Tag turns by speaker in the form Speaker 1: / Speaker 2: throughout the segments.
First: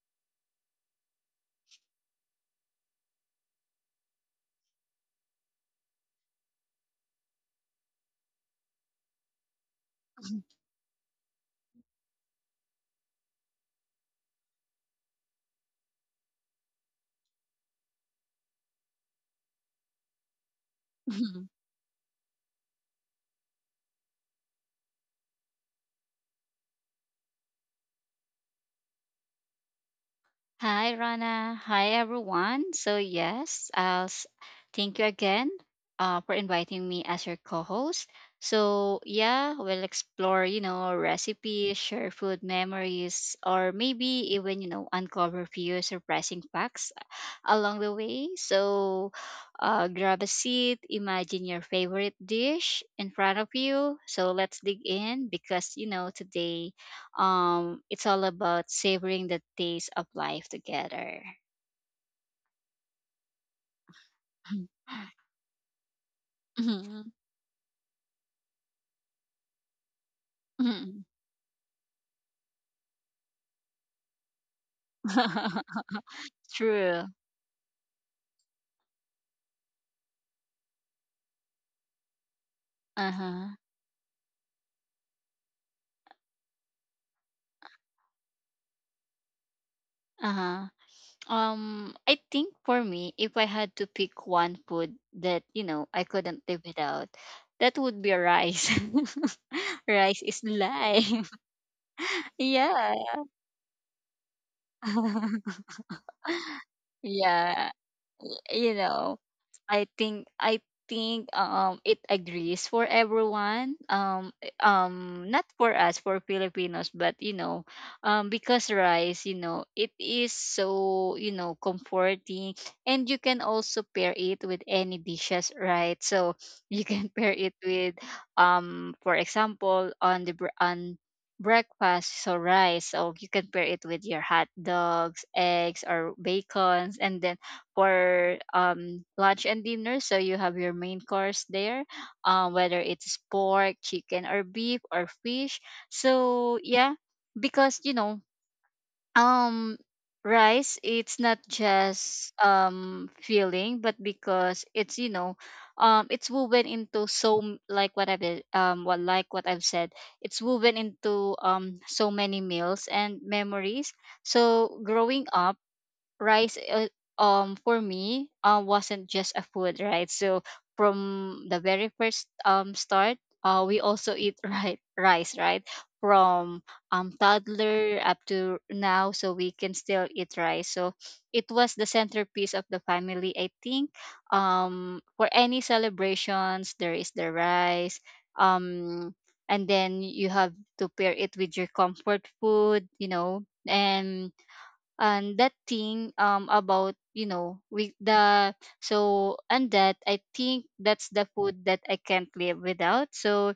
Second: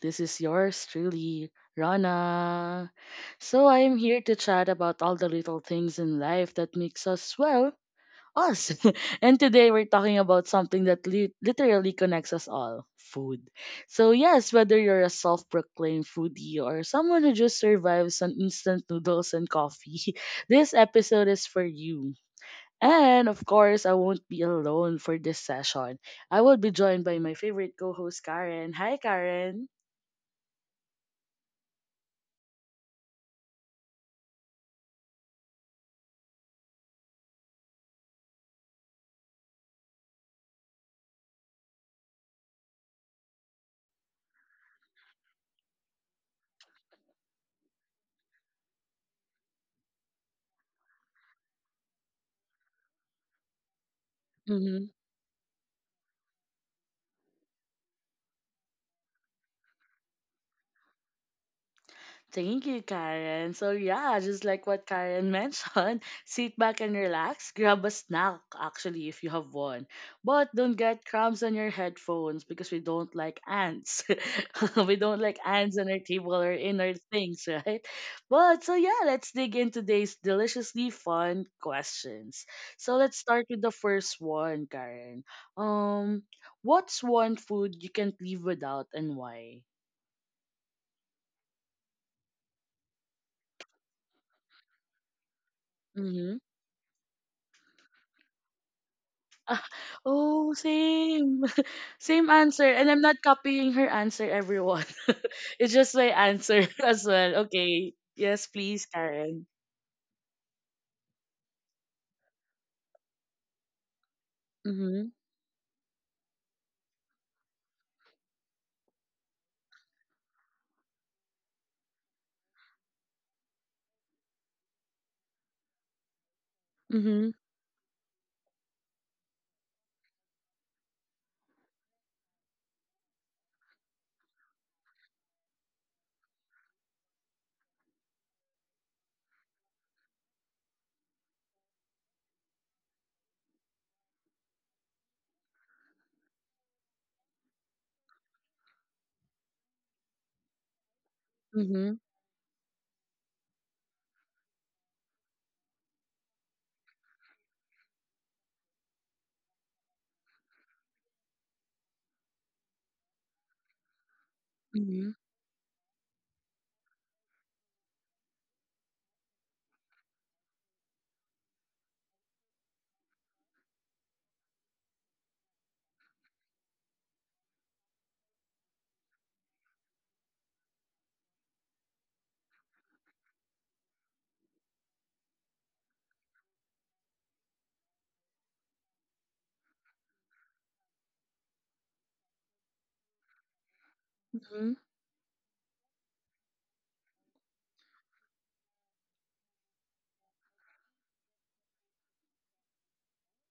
Speaker 1: This is yours truly, Rana. So I am here to chat about all the little things in life that makes us well, us. And today we're talking about something literally connects us all, food. So yes, whether you're a self-proclaimed foodie or someone who just survives on instant noodles and coffee, this episode is
Speaker 2: Mhm.
Speaker 1: for you. And of course, I won't be alone for this session. I will be joined by my favorite co host, Karen. Hi, Karen.
Speaker 2: Hi, Rana. Hi, everyone. So, yes, thank you again for inviting me as your co host. So, yeah, we'll explore, recipes, share food memories, or maybe even, uncover few surprising facts along the way. So grab a seat, imagine your favorite dish in front of you. So let's dig in because, today it's all about savoring the taste of life together.
Speaker 1: Thank you, Karen. So yeah, just like what Karen mentioned, sit back and
Speaker 2: Mhm.
Speaker 1: relax. Grab a snack, actually, if you have one. But don't
Speaker 2: Mhm.
Speaker 1: get crumbs on your headphones because we don't like ants. We don't like ants on our table or in our
Speaker 2: True.
Speaker 1: things, right? But so yeah, let's dig into today's deliciously fun questions. So let's start
Speaker 2: Uh-huh.
Speaker 1: with the first one, Karen. Um, what's one food you can't live without and why?
Speaker 2: Uh-huh. I think for me, if I had to pick one food that, I
Speaker 1: Mm-hmm.
Speaker 2: couldn't live without, that would be rice.
Speaker 1: Ah.
Speaker 2: Rice is
Speaker 1: Oh,
Speaker 2: life.
Speaker 1: same. Same answer. And
Speaker 2: Yeah.
Speaker 1: I'm not copying her answer, everyone. It's just my answer as well.
Speaker 2: Yeah.
Speaker 1: Okay. Yes,
Speaker 2: You
Speaker 1: please,
Speaker 2: know,
Speaker 1: Karen.
Speaker 2: I think it agrees for everyone,
Speaker 1: Mm-hmm.
Speaker 2: not for us, for Filipinos, but you know, because rice, you know, it is so, you know, comforting, and you can also pair it with any dishes, right? So you can pair
Speaker 1: Mm-hmm.
Speaker 2: it with, for example, on breakfast. So rice, so you can pair it with your hot dogs, eggs, or bacons, and then for lunch and dinner, so you have your main course there, whether it's pork, chicken, or beef, or fish. So yeah, because you know, um rice, it's not
Speaker 1: Mm-hmm.
Speaker 2: just filling, but because it's, you know, it's woven into so like what I've, what, like what I've said, it's woven into so many meals and memories. So
Speaker 1: Mm-hmm.
Speaker 2: growing up, rice, for me, wasn't just a food, right? So from the very first start, we also eat, right, rice, right? From toddler up to now, so we can still eat rice. So it was the centerpiece of the family, I think. For any celebrations, there is the rice, um and then you have to pair it with your comfort food, you know. and
Speaker 1: Mm-hmm.
Speaker 2: and that thing, about, you know, with the, so, and that, I think that's the food that I can't live without. So,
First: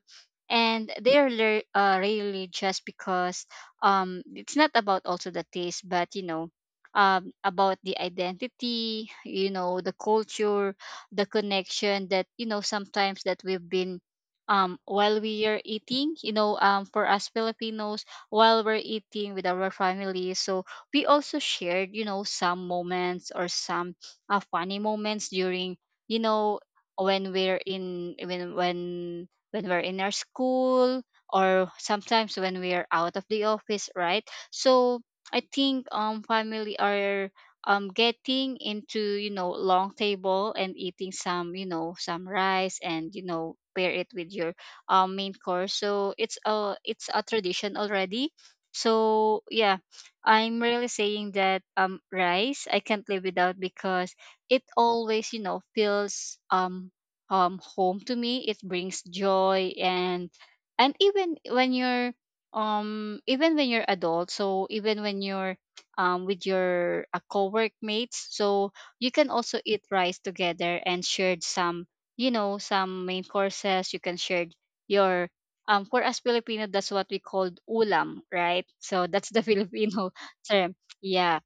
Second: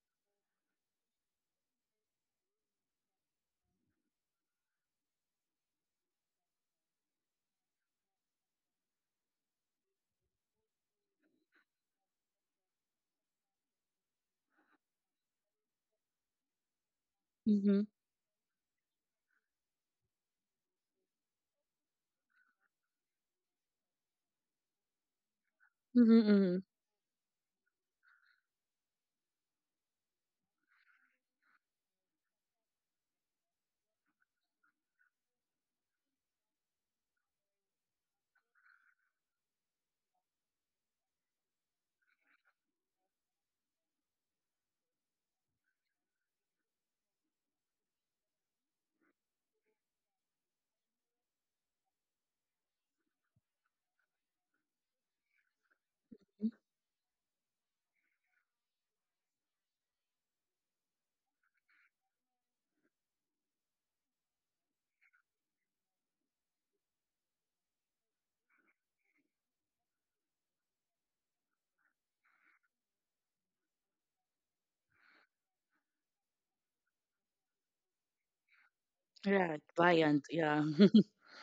Speaker 2: and they're really, just because, it's not about also the taste, but you know, about the identity, you know, the culture, the connection, that you know, sometimes that we've been, while we are eating, you know, for us Filipinos, while we're eating with our family. So we also shared, you know, some moments, or some funny moments during, you
Speaker 1: Mm-hmm.
Speaker 2: know, when we're in, when we're in our school, or sometimes when we're out of the office, right? So I think, family are, getting into, you know, long table and eating some, you know, some rice, and you know, pair it with your main course. So it's a, it's a tradition already. So yeah, I'm really saying that rice I can't live without, because it always, you know, feels,
Speaker 1: Mm-hmm.
Speaker 2: home to me. It brings joy, and even when you're, even when you're adult, so even when you're, with your co work mates, so you can also eat rice together, and share some, you know, some main courses. You can share your, for us Filipino, that's what we called ulam, right? So that's the
Speaker 1: Right.
Speaker 2: Filipino
Speaker 1: Viant. Yeah.
Speaker 2: term. Yeah.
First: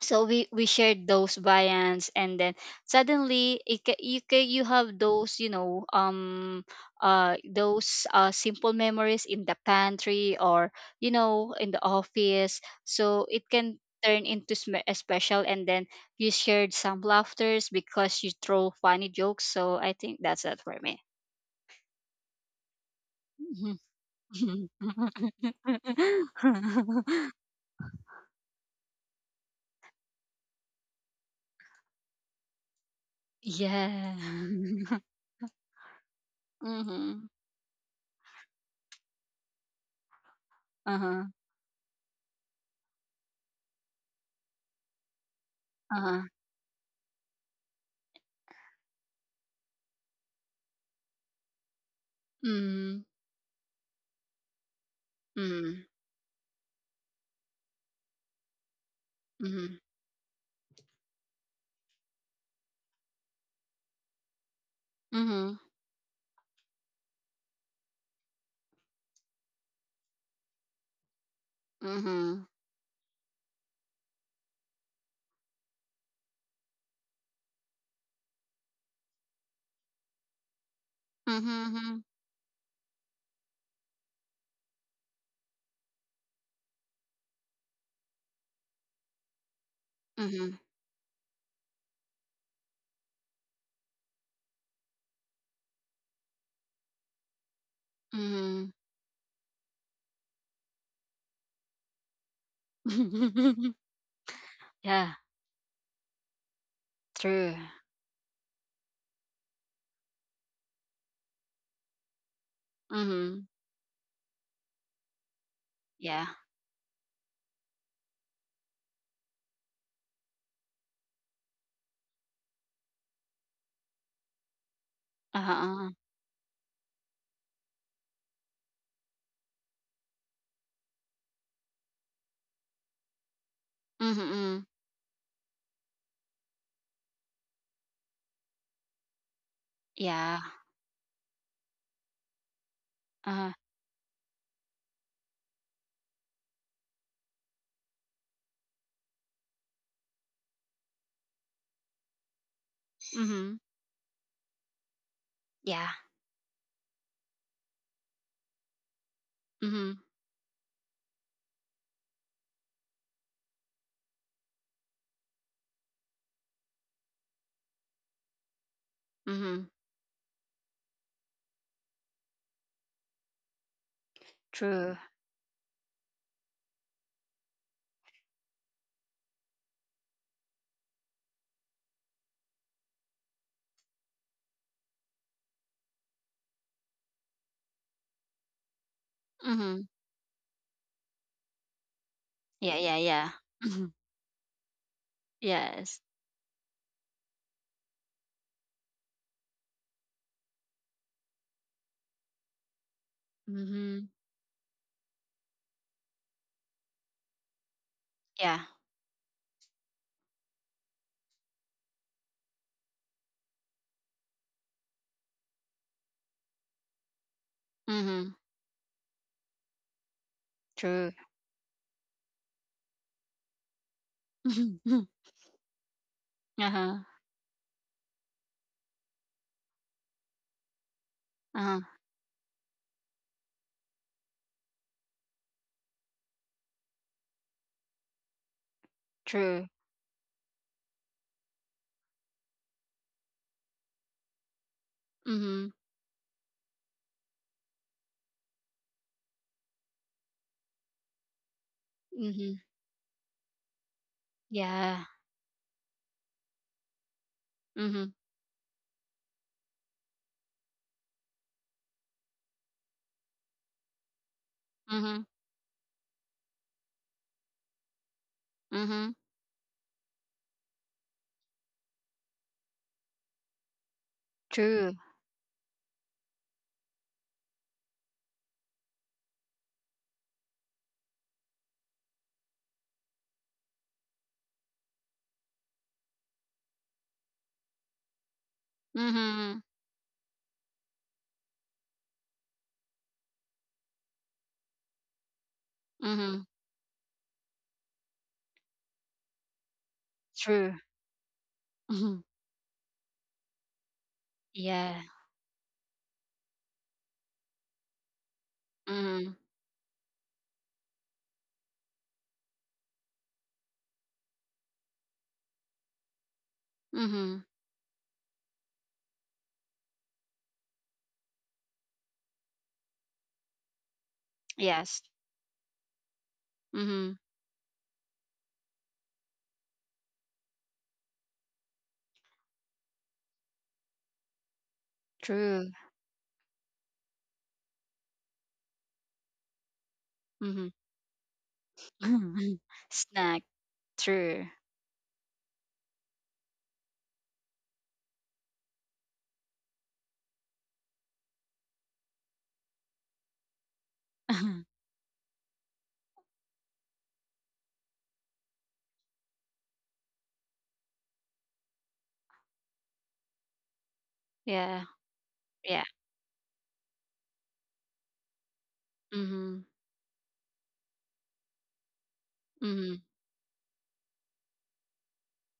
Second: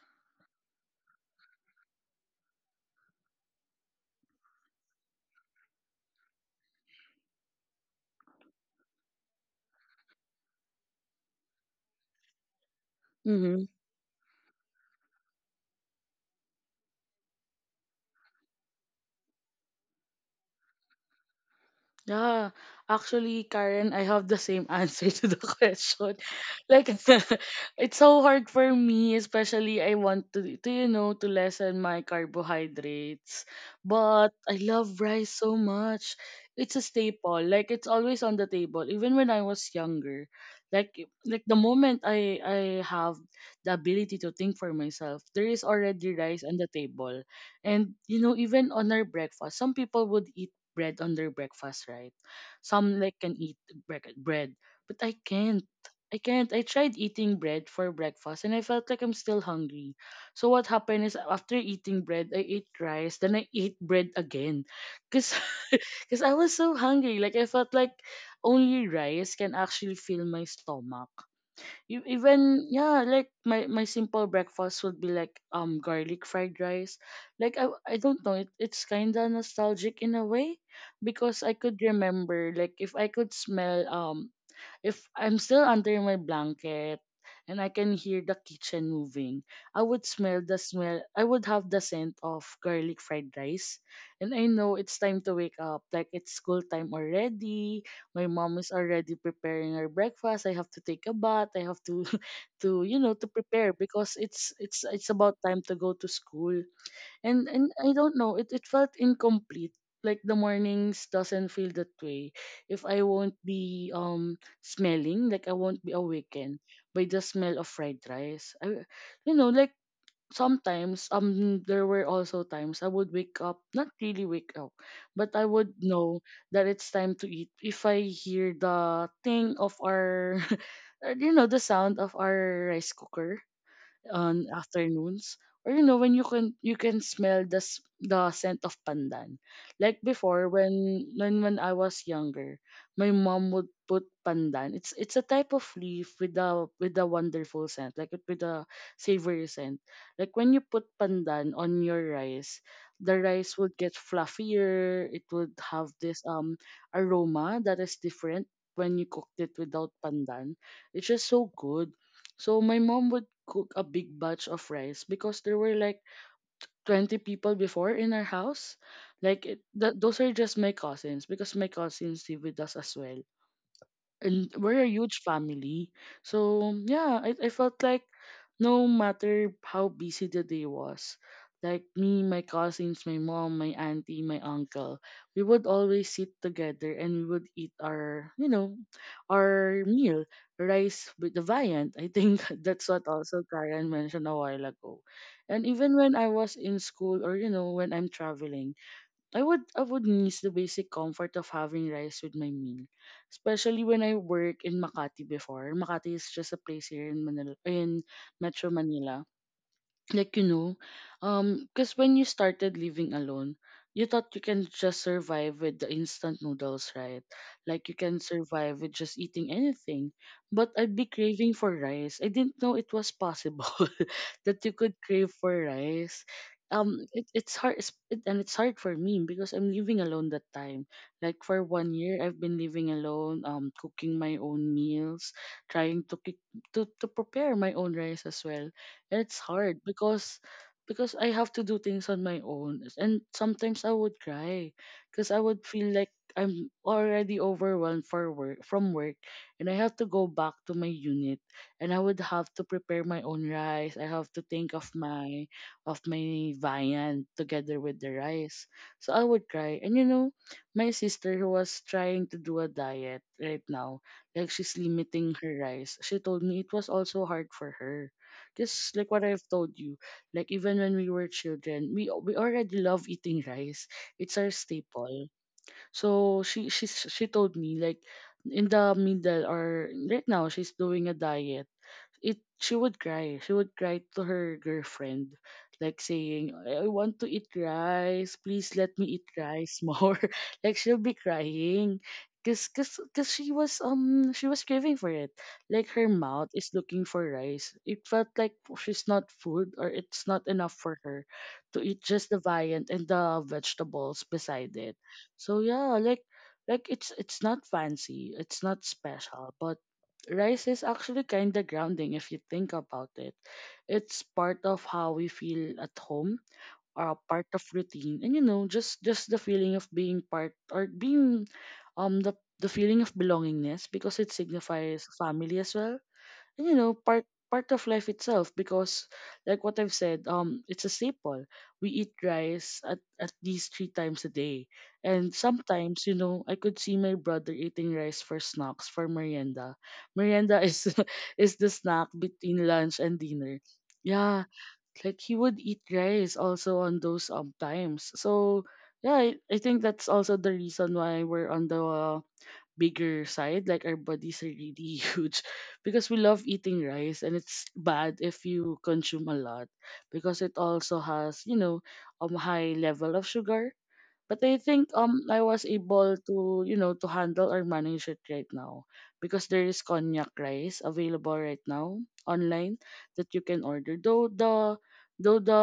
Speaker 2: So we shared those viands, and then suddenly it ca- you have those, you know, those simple memories in the pantry, or you know, in the office. So it
Speaker 1: Mm-hmm.
Speaker 2: can turn into a special, and then you shared some laughters because you throw funny jokes. So I think that's it for me.
Speaker 1: Yeah, actually, Karen, I have the same answer to the question. Like, it's so hard for me, especially I want to you know, to lessen my carbohydrates.
Speaker 2: Yeah.
Speaker 1: But I love rice so much. It's a
Speaker 2: Mm-hmm.
Speaker 1: staple. Like, it's always on the table, even when I was younger. Like,
Speaker 2: Uh-huh.
Speaker 1: like the moment I have the ability to think for myself, there is already
Speaker 2: Uh-huh.
Speaker 1: rice on the table, and you know, even on our breakfast, some people would eat bread on their breakfast, right? Some
Speaker 2: Mhm.
Speaker 1: like can eat bread, but I can't.
Speaker 2: Mhm.
Speaker 1: I can't. I tried eating bread for breakfast and I felt like I'm still
Speaker 2: Mhm.
Speaker 1: hungry. So what happened is after eating bread, I ate rice, then I ate bread again. Cause,
Speaker 2: Mhm.
Speaker 1: cause I was so hungry. Like I felt like only rice can actually fill my stomach. You
Speaker 2: Mhm.
Speaker 1: even yeah, like my simple breakfast would be like garlic fried rice. Like I don't know, it's kind of nostalgic in a way because I could
Speaker 2: Mhm.
Speaker 1: remember like if I could smell if I'm still under my blanket and I can hear the kitchen moving, I would
Speaker 2: Mhm.
Speaker 1: smell the
Speaker 2: Mhm.
Speaker 1: smell. I would have the scent of garlic fried rice. And I know it's time to wake up. Like it's school time already. My mom is
Speaker 2: Mhm.
Speaker 1: already preparing her breakfast. I have to take a bath. I have to to you know to prepare because it's
Speaker 2: Yeah,
Speaker 1: about time to go to school. and
Speaker 2: true.
Speaker 1: and I don't know, it felt incomplete, like the mornings doesn't feel that way if I won't
Speaker 2: Mhm.
Speaker 1: be smelling, like I won't be
Speaker 2: Yeah.
Speaker 1: awakened by the smell of fried rice. I, you know, like sometimes there were also times I would wake up, not really wake up, but I would
Speaker 2: Uh-huh.
Speaker 1: know that it's time to eat if I hear the thing of our you know, the sound of our rice cooker
Speaker 2: Mhm.
Speaker 1: on
Speaker 2: Mhm.
Speaker 1: afternoons, or you know, when you can smell the scent of pandan. Like before,
Speaker 2: Yeah.
Speaker 1: when when I was younger, my mom
Speaker 2: Uh.
Speaker 1: would put pandan. It's a type of leaf with a wonderful scent, like with a savory scent. Like when you put pandan on your rice, the rice
Speaker 2: Mhm.
Speaker 1: would get fluffier. It would have
Speaker 2: Yeah.
Speaker 1: this aroma that is different when you cooked it without
Speaker 2: Mhm.
Speaker 1: pandan. It's just so good. So my mom would cook a big batch of rice because there were like 20 people before in our house. Like
Speaker 2: Mhm.
Speaker 1: those are just my cousins, because my cousins live with us as well, and we're a
Speaker 2: True.
Speaker 1: huge family. So yeah, I felt like no matter how busy the day was, like me, my cousins, my mom, my auntie, my uncle, we would always sit together and we would eat our, you know, our
Speaker 2: Mhm.
Speaker 1: meal, rice with the viand. I think
Speaker 2: Yeah,
Speaker 1: that's
Speaker 2: yeah,
Speaker 1: what
Speaker 2: yeah.
Speaker 1: also Karen
Speaker 2: Mhm.
Speaker 1: mentioned a while ago. And even
Speaker 2: Yes.
Speaker 1: when I was in school or, you know, when I'm traveling, I would miss the basic comfort of having rice with my meal, especially when
Speaker 2: Mhm.
Speaker 1: I work in Makati before. Makati is just a place here in Manila, in
Speaker 2: Yeah.
Speaker 1: Metro Manila. Like, you know, because when you started living alone, you thought you can just survive with the instant noodles, right? Like you can
Speaker 2: Mhm.
Speaker 1: survive with just eating anything, but I'd be
Speaker 2: True.
Speaker 1: craving for rice. I didn't know it was possible that you could
Speaker 2: Mhm.
Speaker 1: crave for rice.
Speaker 2: Uh-huh.
Speaker 1: It, and it's hard for me because I'm living alone that time. Like for
Speaker 2: Uh-huh.
Speaker 1: 1 year I've been living alone, cooking my own meals, trying to prepare my own rice as well, and it's
Speaker 2: True.
Speaker 1: hard because I have to do things on my own, and sometimes I would cry because I would
Speaker 2: Mhm.
Speaker 1: feel like I'm already overwhelmed for work from work, and I have to go back to my unit, and I would have to
Speaker 2: Mhm.
Speaker 1: prepare my own rice. I have to think
Speaker 2: Yeah.
Speaker 1: of my viand together with
Speaker 2: Mhm.
Speaker 1: the rice. So I would cry, and you know, my sister, who was trying to do a diet right now, like she's
Speaker 2: Mhm.
Speaker 1: limiting her rice, she told me it was also hard for her, just like
Speaker 2: Mhm.
Speaker 1: what I've told you. Like even when we were children, we already love eating rice. It's our
Speaker 2: True.
Speaker 1: staple. So she told me like, in the middle, or right now she's doing a diet, it she would cry. She would cry to her girlfriend, like saying, I want to eat rice. Please let me eat
Speaker 2: Mhm.
Speaker 1: rice more. Like she'll be crying. Cause she was craving for it. Like her
Speaker 2: Mhm.
Speaker 1: mouth is looking for rice. It felt like she's not food, or it's not enough
Speaker 2: True.
Speaker 1: for her to eat
Speaker 2: Mhm.
Speaker 1: just the viand and the vegetables beside it.
Speaker 2: Yeah.
Speaker 1: So yeah, like it's not fancy, it's not
Speaker 2: Mhm.
Speaker 1: special, but rice is actually kind of grounding if you think about it. It's part of how we feel at home, part
Speaker 2: Mhm.
Speaker 1: of routine, and you know, just the feeling of being part, or being um the the feeling of belongingness, because it
Speaker 2: Yes.
Speaker 1: signifies family as well, you know,
Speaker 2: Mhm.
Speaker 1: part, part of life itself, because like what I've said, it's a staple. We eat rice at least three times a day, and
Speaker 2: True.
Speaker 1: sometimes, you know, I could see my brother eating rice for snacks, for merienda. Merienda
Speaker 2: Mhm.
Speaker 1: is is the snack between lunch and
Speaker 2: Snack.
Speaker 1: dinner. Yeah,
Speaker 2: True.
Speaker 1: like he would eat rice also on those times. So yeah, I think that's also the reason why we're on the bigger side, like our bodies are really huge because we love eating rice, and it's bad if you consume a lot, because it also has you know high level of sugar. But I
Speaker 2: Yeah.
Speaker 1: think I was
Speaker 2: Yeah.
Speaker 1: able to, you know, to handle or manage it right now, because there
Speaker 2: Mhm.
Speaker 1: is cognac rice available right now online
Speaker 2: Mhm.
Speaker 1: that you can order. Though the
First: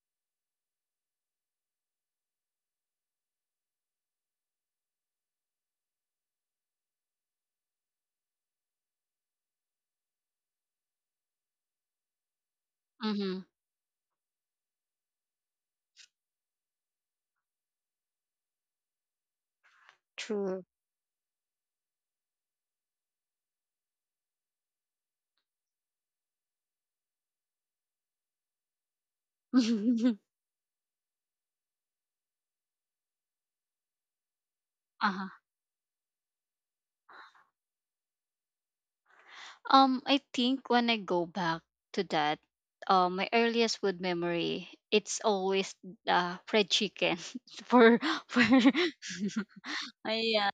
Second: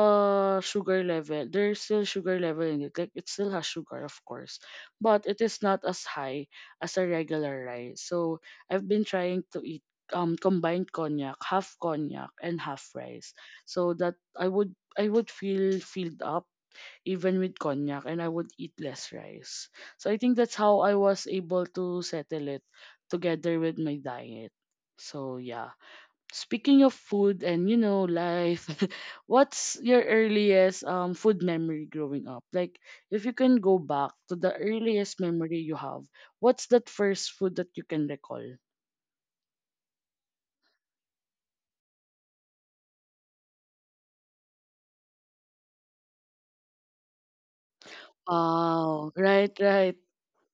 Speaker 1: sugar level, there's still sugar level in it. Like it still has sugar, of course, but it is not as high as a regular rice. So I've been trying to eat combined cognac, half cognac and half rice,
Speaker 2: Mhm.
Speaker 1: so that I would feel filled up even with cognac, and I would eat less rice. So I think that's
Speaker 2: True.
Speaker 1: how I was able to settle it together with my diet. So yeah. Speaking of food and you know life, what's your earliest food memory growing up? Like if you can go back to the earliest
Speaker 2: Uh-huh.
Speaker 1: memory you have, what's that first food that you can recall?
Speaker 2: I think when I go back to that, my earliest food memory, it's always fried chicken, for for
Speaker 1: Oh, right,
Speaker 2: yeah,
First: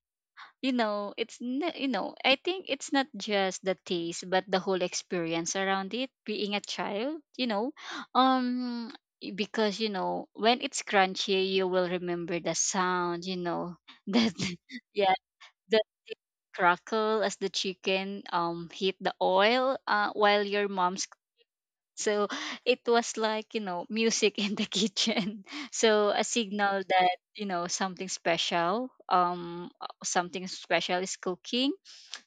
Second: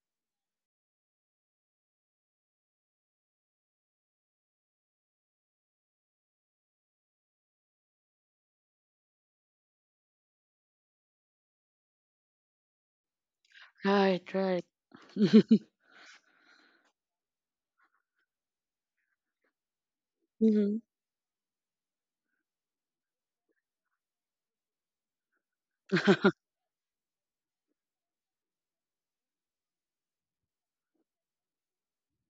Speaker 2: you know, it's not, you know, I think it's not just the taste, but the whole experience around it, being a child, you know. um because, you know, when it's crunchy, you will remember the sound, you know. That,
Speaker 1: right.
Speaker 2: yeah, the crackle as the chicken hit the oil, while your
Speaker 1: Mhm.
Speaker 2: mom's. So it was, like, you know, music in the kitchen. So a signal that, you know, something special is cooking.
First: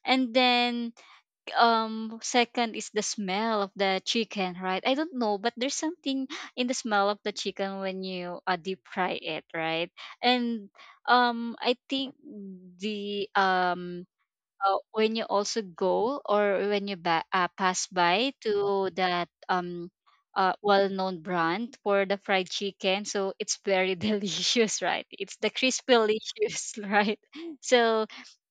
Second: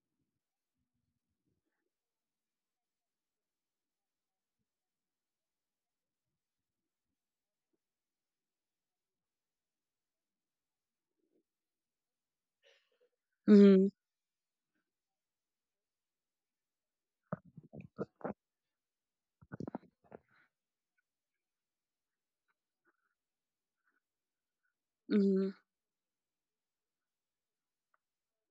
Speaker 2: And then, second is the smell of the chicken, right? I don't know, but there's something in the smell of the chicken when you deep fry it, right? And, I think the,
Speaker 1: Mhm.
Speaker 2: when you also go, or when you pass by to that, well-known brand for the fried chicken, so it's very delicious, right? It's the
Speaker 1: Mhm.
Speaker 2: crispy delicious, right? So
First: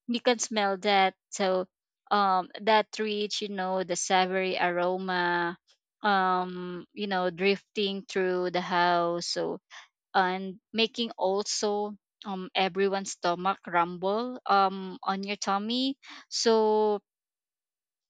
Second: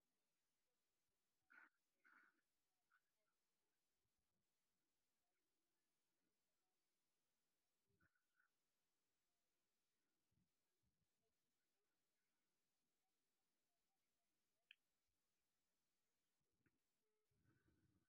Speaker 2: you can smell that. So, that rich, you know, the savory aroma, you know, drifting through the house, so, and making also, everyone's stomach rumble, on your tummy. So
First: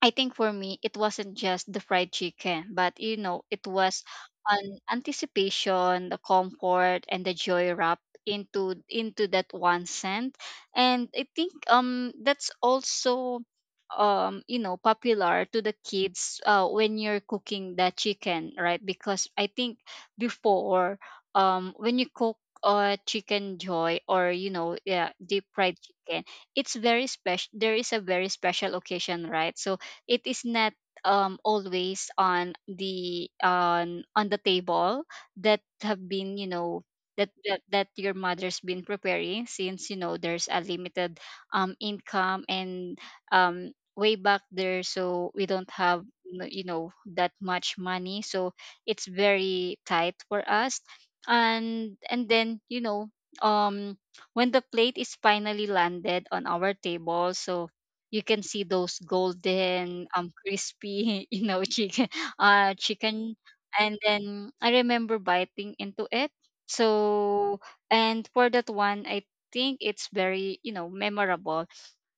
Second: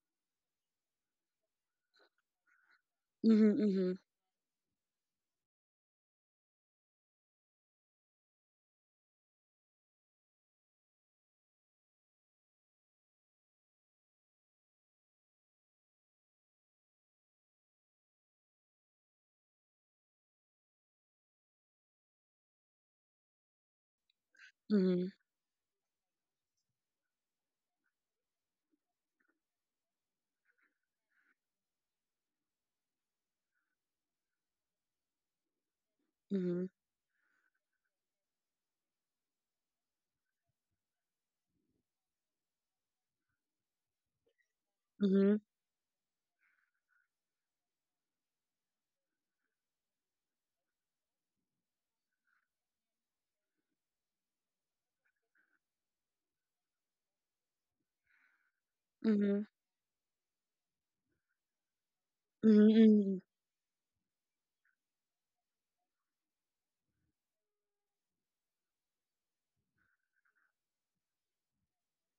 Speaker 2: I think for me, it wasn't just the fried chicken, but you know,
Speaker 1: Mhm.
Speaker 2: it
Speaker 1: Mhm.
Speaker 2: was an anticipation, the comfort, and the joy wrapped into that one scent. And I think that's also, you know, popular to the kids, when you're cooking the chicken, right? Because I think before, when you cook chicken joy, or you know,
Speaker 1: Mhm. Mhm.
Speaker 2: yeah, deep fried chicken, it's very special, there is a very special occasion, right? So it is not always on the, on the table, that have been, you know, that your mother's been preparing, since, you know, there's a limited income, and, um way back there, so
Speaker 1: Mhm,
Speaker 2: we don't have you know, that much money. So it's very tight for us. And then, you know, um when the plate is finally landed on our table, so you can see those
Speaker 1: mhm,
Speaker 2: golden crispy you know, chicken, uh
Speaker 1: mhm,
Speaker 2: chicken and then I remember biting into it. So, and for that one, I think it's very, you know, memorable,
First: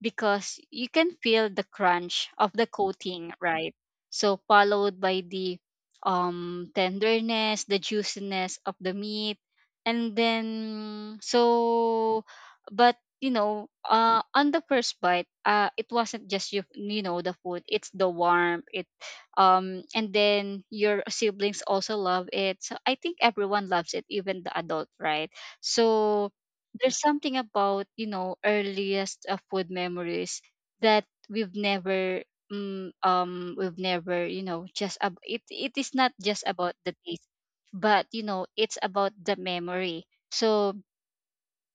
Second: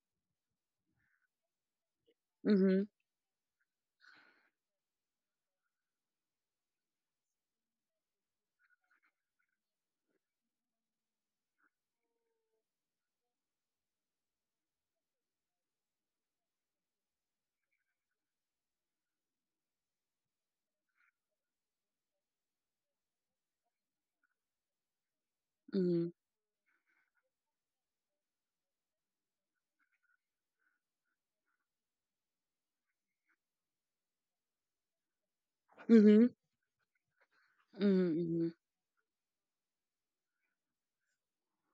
Speaker 2: because you can feel the crunch of the
Speaker 1: mhm,
Speaker 2: coating, right? So followed by the, tenderness, the juiciness of the meat, and then, so, but you know, on the first bite, it wasn't just you, you know, the food. It's the warmth. It, and then your siblings also love it. So I think everyone loves it, even the adult, right?
Speaker 1: mhm,
Speaker 2: So there's something about, you know, earliest food memories that we've never you know, just it is not
Speaker 1: mhm,
Speaker 2: just about the taste, but
Speaker 1: mhm,
Speaker 2: you know,
Speaker 1: mhm.
Speaker 2: it's about the memory. So,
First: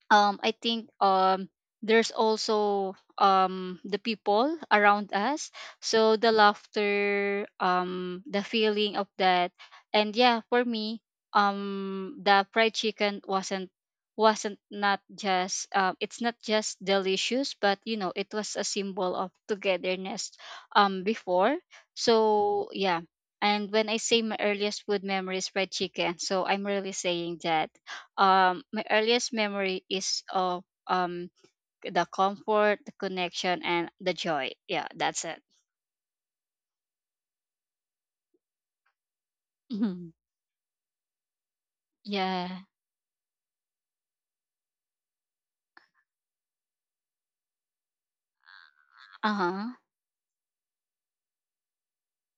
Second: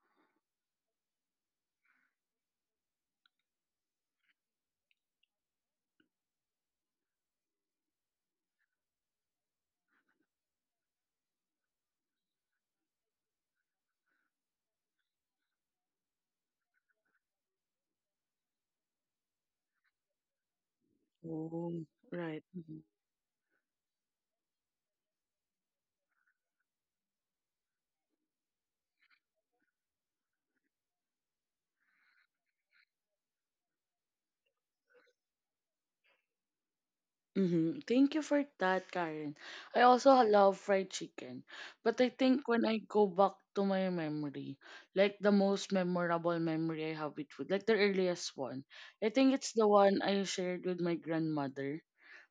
Speaker 2: I think, there's also, the people around us, so the laughter, the feeling of that. And yeah, for me, the fried chicken wasn't not just, it's not just delicious, but you know, it was a symbol of togetherness, before.
Speaker 1: Oh, right.
Speaker 2: So
Speaker 1: Mhm.
Speaker 2: yeah, and when I say my earliest food memories fried chicken, so I'm really saying that my earliest memory is of, the comfort, the connection, and the joy. Yeah, that's it.
Speaker 1: Mhm. Thank you for that, Karen. I
Speaker 2: Hmm.
Speaker 1: also love fried chicken, but I
Speaker 2: Yeah.
Speaker 1: think when I go back to my memory, like the most memorable memory I have with food, like the earliest one, I think it's the
Speaker 2: Uh-huh.
Speaker 1: one I shared with my grandmother.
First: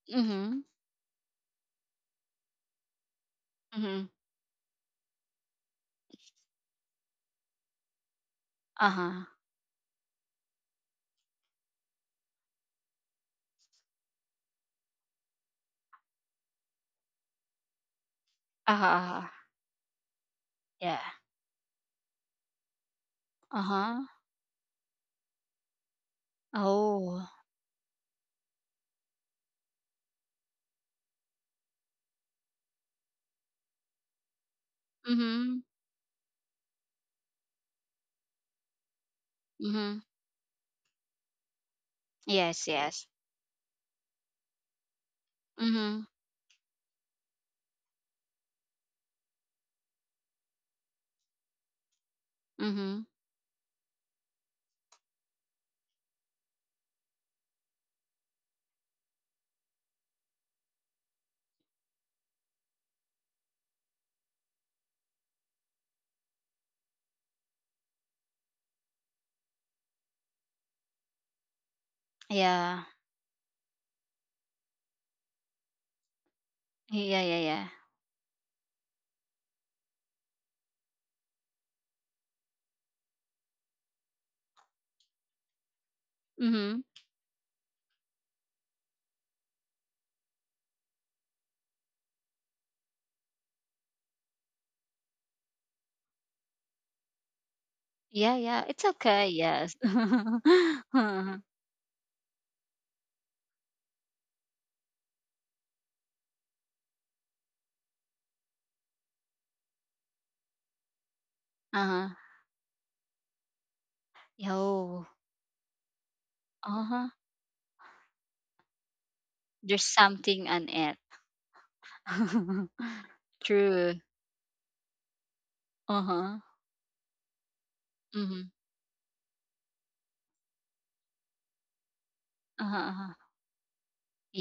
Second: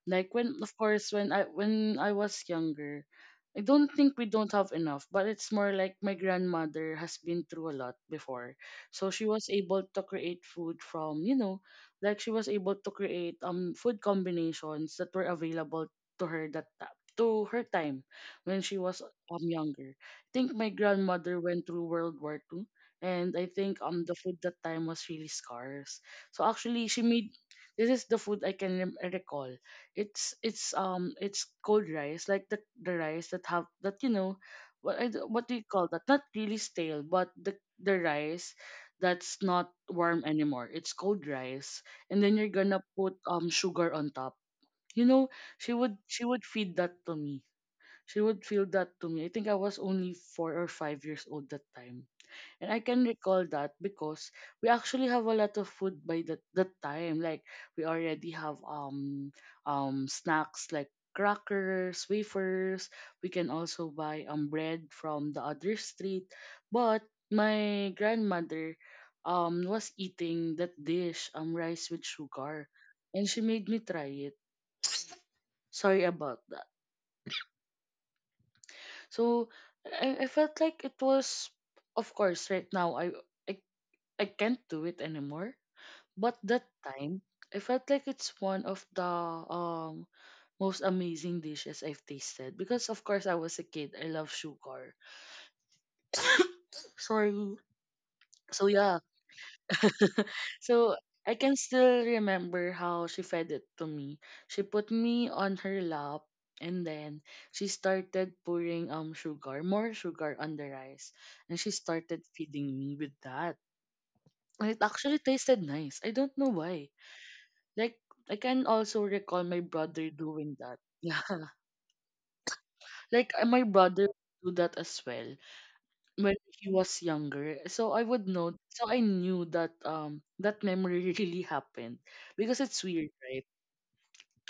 Speaker 1: Like
Speaker 2: Hmm.
Speaker 1: when, of course, when I was younger, I don't
Speaker 2: Hmm.
Speaker 1: think we don't have enough, but it's more like my grandmother has been through a lot before, so
Speaker 2: Uh-huh.
Speaker 1: she was able to create food from you know, like she was able to create food combinations that were available to her, to her time when she
Speaker 2: Uh-huh.
Speaker 1: was
Speaker 2: Uh-huh.
Speaker 1: younger. I think my
Speaker 2: Yeah.
Speaker 1: grandmother went through World War Two, and I think
Speaker 2: Uh-huh.
Speaker 1: the food that time was really scarce. So actually, she
Speaker 2: Oh.
Speaker 1: made this is the food I can recall. It's cold rice, like the rice that have that you know what I, d- what do
Speaker 2: Mm-hmm.
Speaker 1: you call that, not really stale but the rice that's not
Speaker 2: Mm-hmm.
Speaker 1: warm anymore. It's cold rice, and then you're
Speaker 2: Yes,
Speaker 1: gonna
Speaker 2: yes.
Speaker 1: put sugar on top, you know. she would
Speaker 2: Mm-hmm.
Speaker 1: she would feed that to me. She would feed that to me. I think I was only 4 or 5 years old that time, and I can
Speaker 2: Mm-hmm.
Speaker 1: recall that because we actually have a lot of food by that time. Like we already have snacks, like crackers, wafers. We can also buy bread from the other street. But my grandmother was eating that dish, rice with sugar,
Speaker 2: Yeah,
Speaker 1: and she made me try it. Sorry about that.
Speaker 2: yeah, yeah. Yeah.
Speaker 1: So I felt like it was, of course, right now I, I can't do it anymore. But that
Speaker 2: Mm-hmm.
Speaker 1: time, I felt like it's one of the um most amazing dishes I've tasted, because of course I was a kid. I love sugar. Sorry.
Speaker 2: Yeah,
Speaker 1: So
Speaker 2: yeah, it's
Speaker 1: yeah.
Speaker 2: okay, yes.
Speaker 1: So I
Speaker 2: Uh-huh.
Speaker 1: can still remember how she fed it to me. She put me on her lap, and then she started pouring sugar, more sugar on the rice. And she
Speaker 2: Uh-huh.
Speaker 1: started feeding me with that. And it
Speaker 2: Yo.
Speaker 1: actually tasted nice. I don't know why.
Speaker 2: Uh-huh.
Speaker 1: Like I can also recall my
Speaker 2: There's
Speaker 1: brother doing
Speaker 2: something
Speaker 1: that.
Speaker 2: on it.
Speaker 1: Yeah. Like my
Speaker 2: True.
Speaker 1: brother do that as well when
Speaker 2: Uh-huh.
Speaker 1: he was younger. So I would know.
Speaker 2: Mm-hmm.
Speaker 1: So I knew that that memory really happened, because it's
Speaker 2: Uh-huh.
Speaker 1: weird,
Speaker 2: Uh-huh.
Speaker 1: right?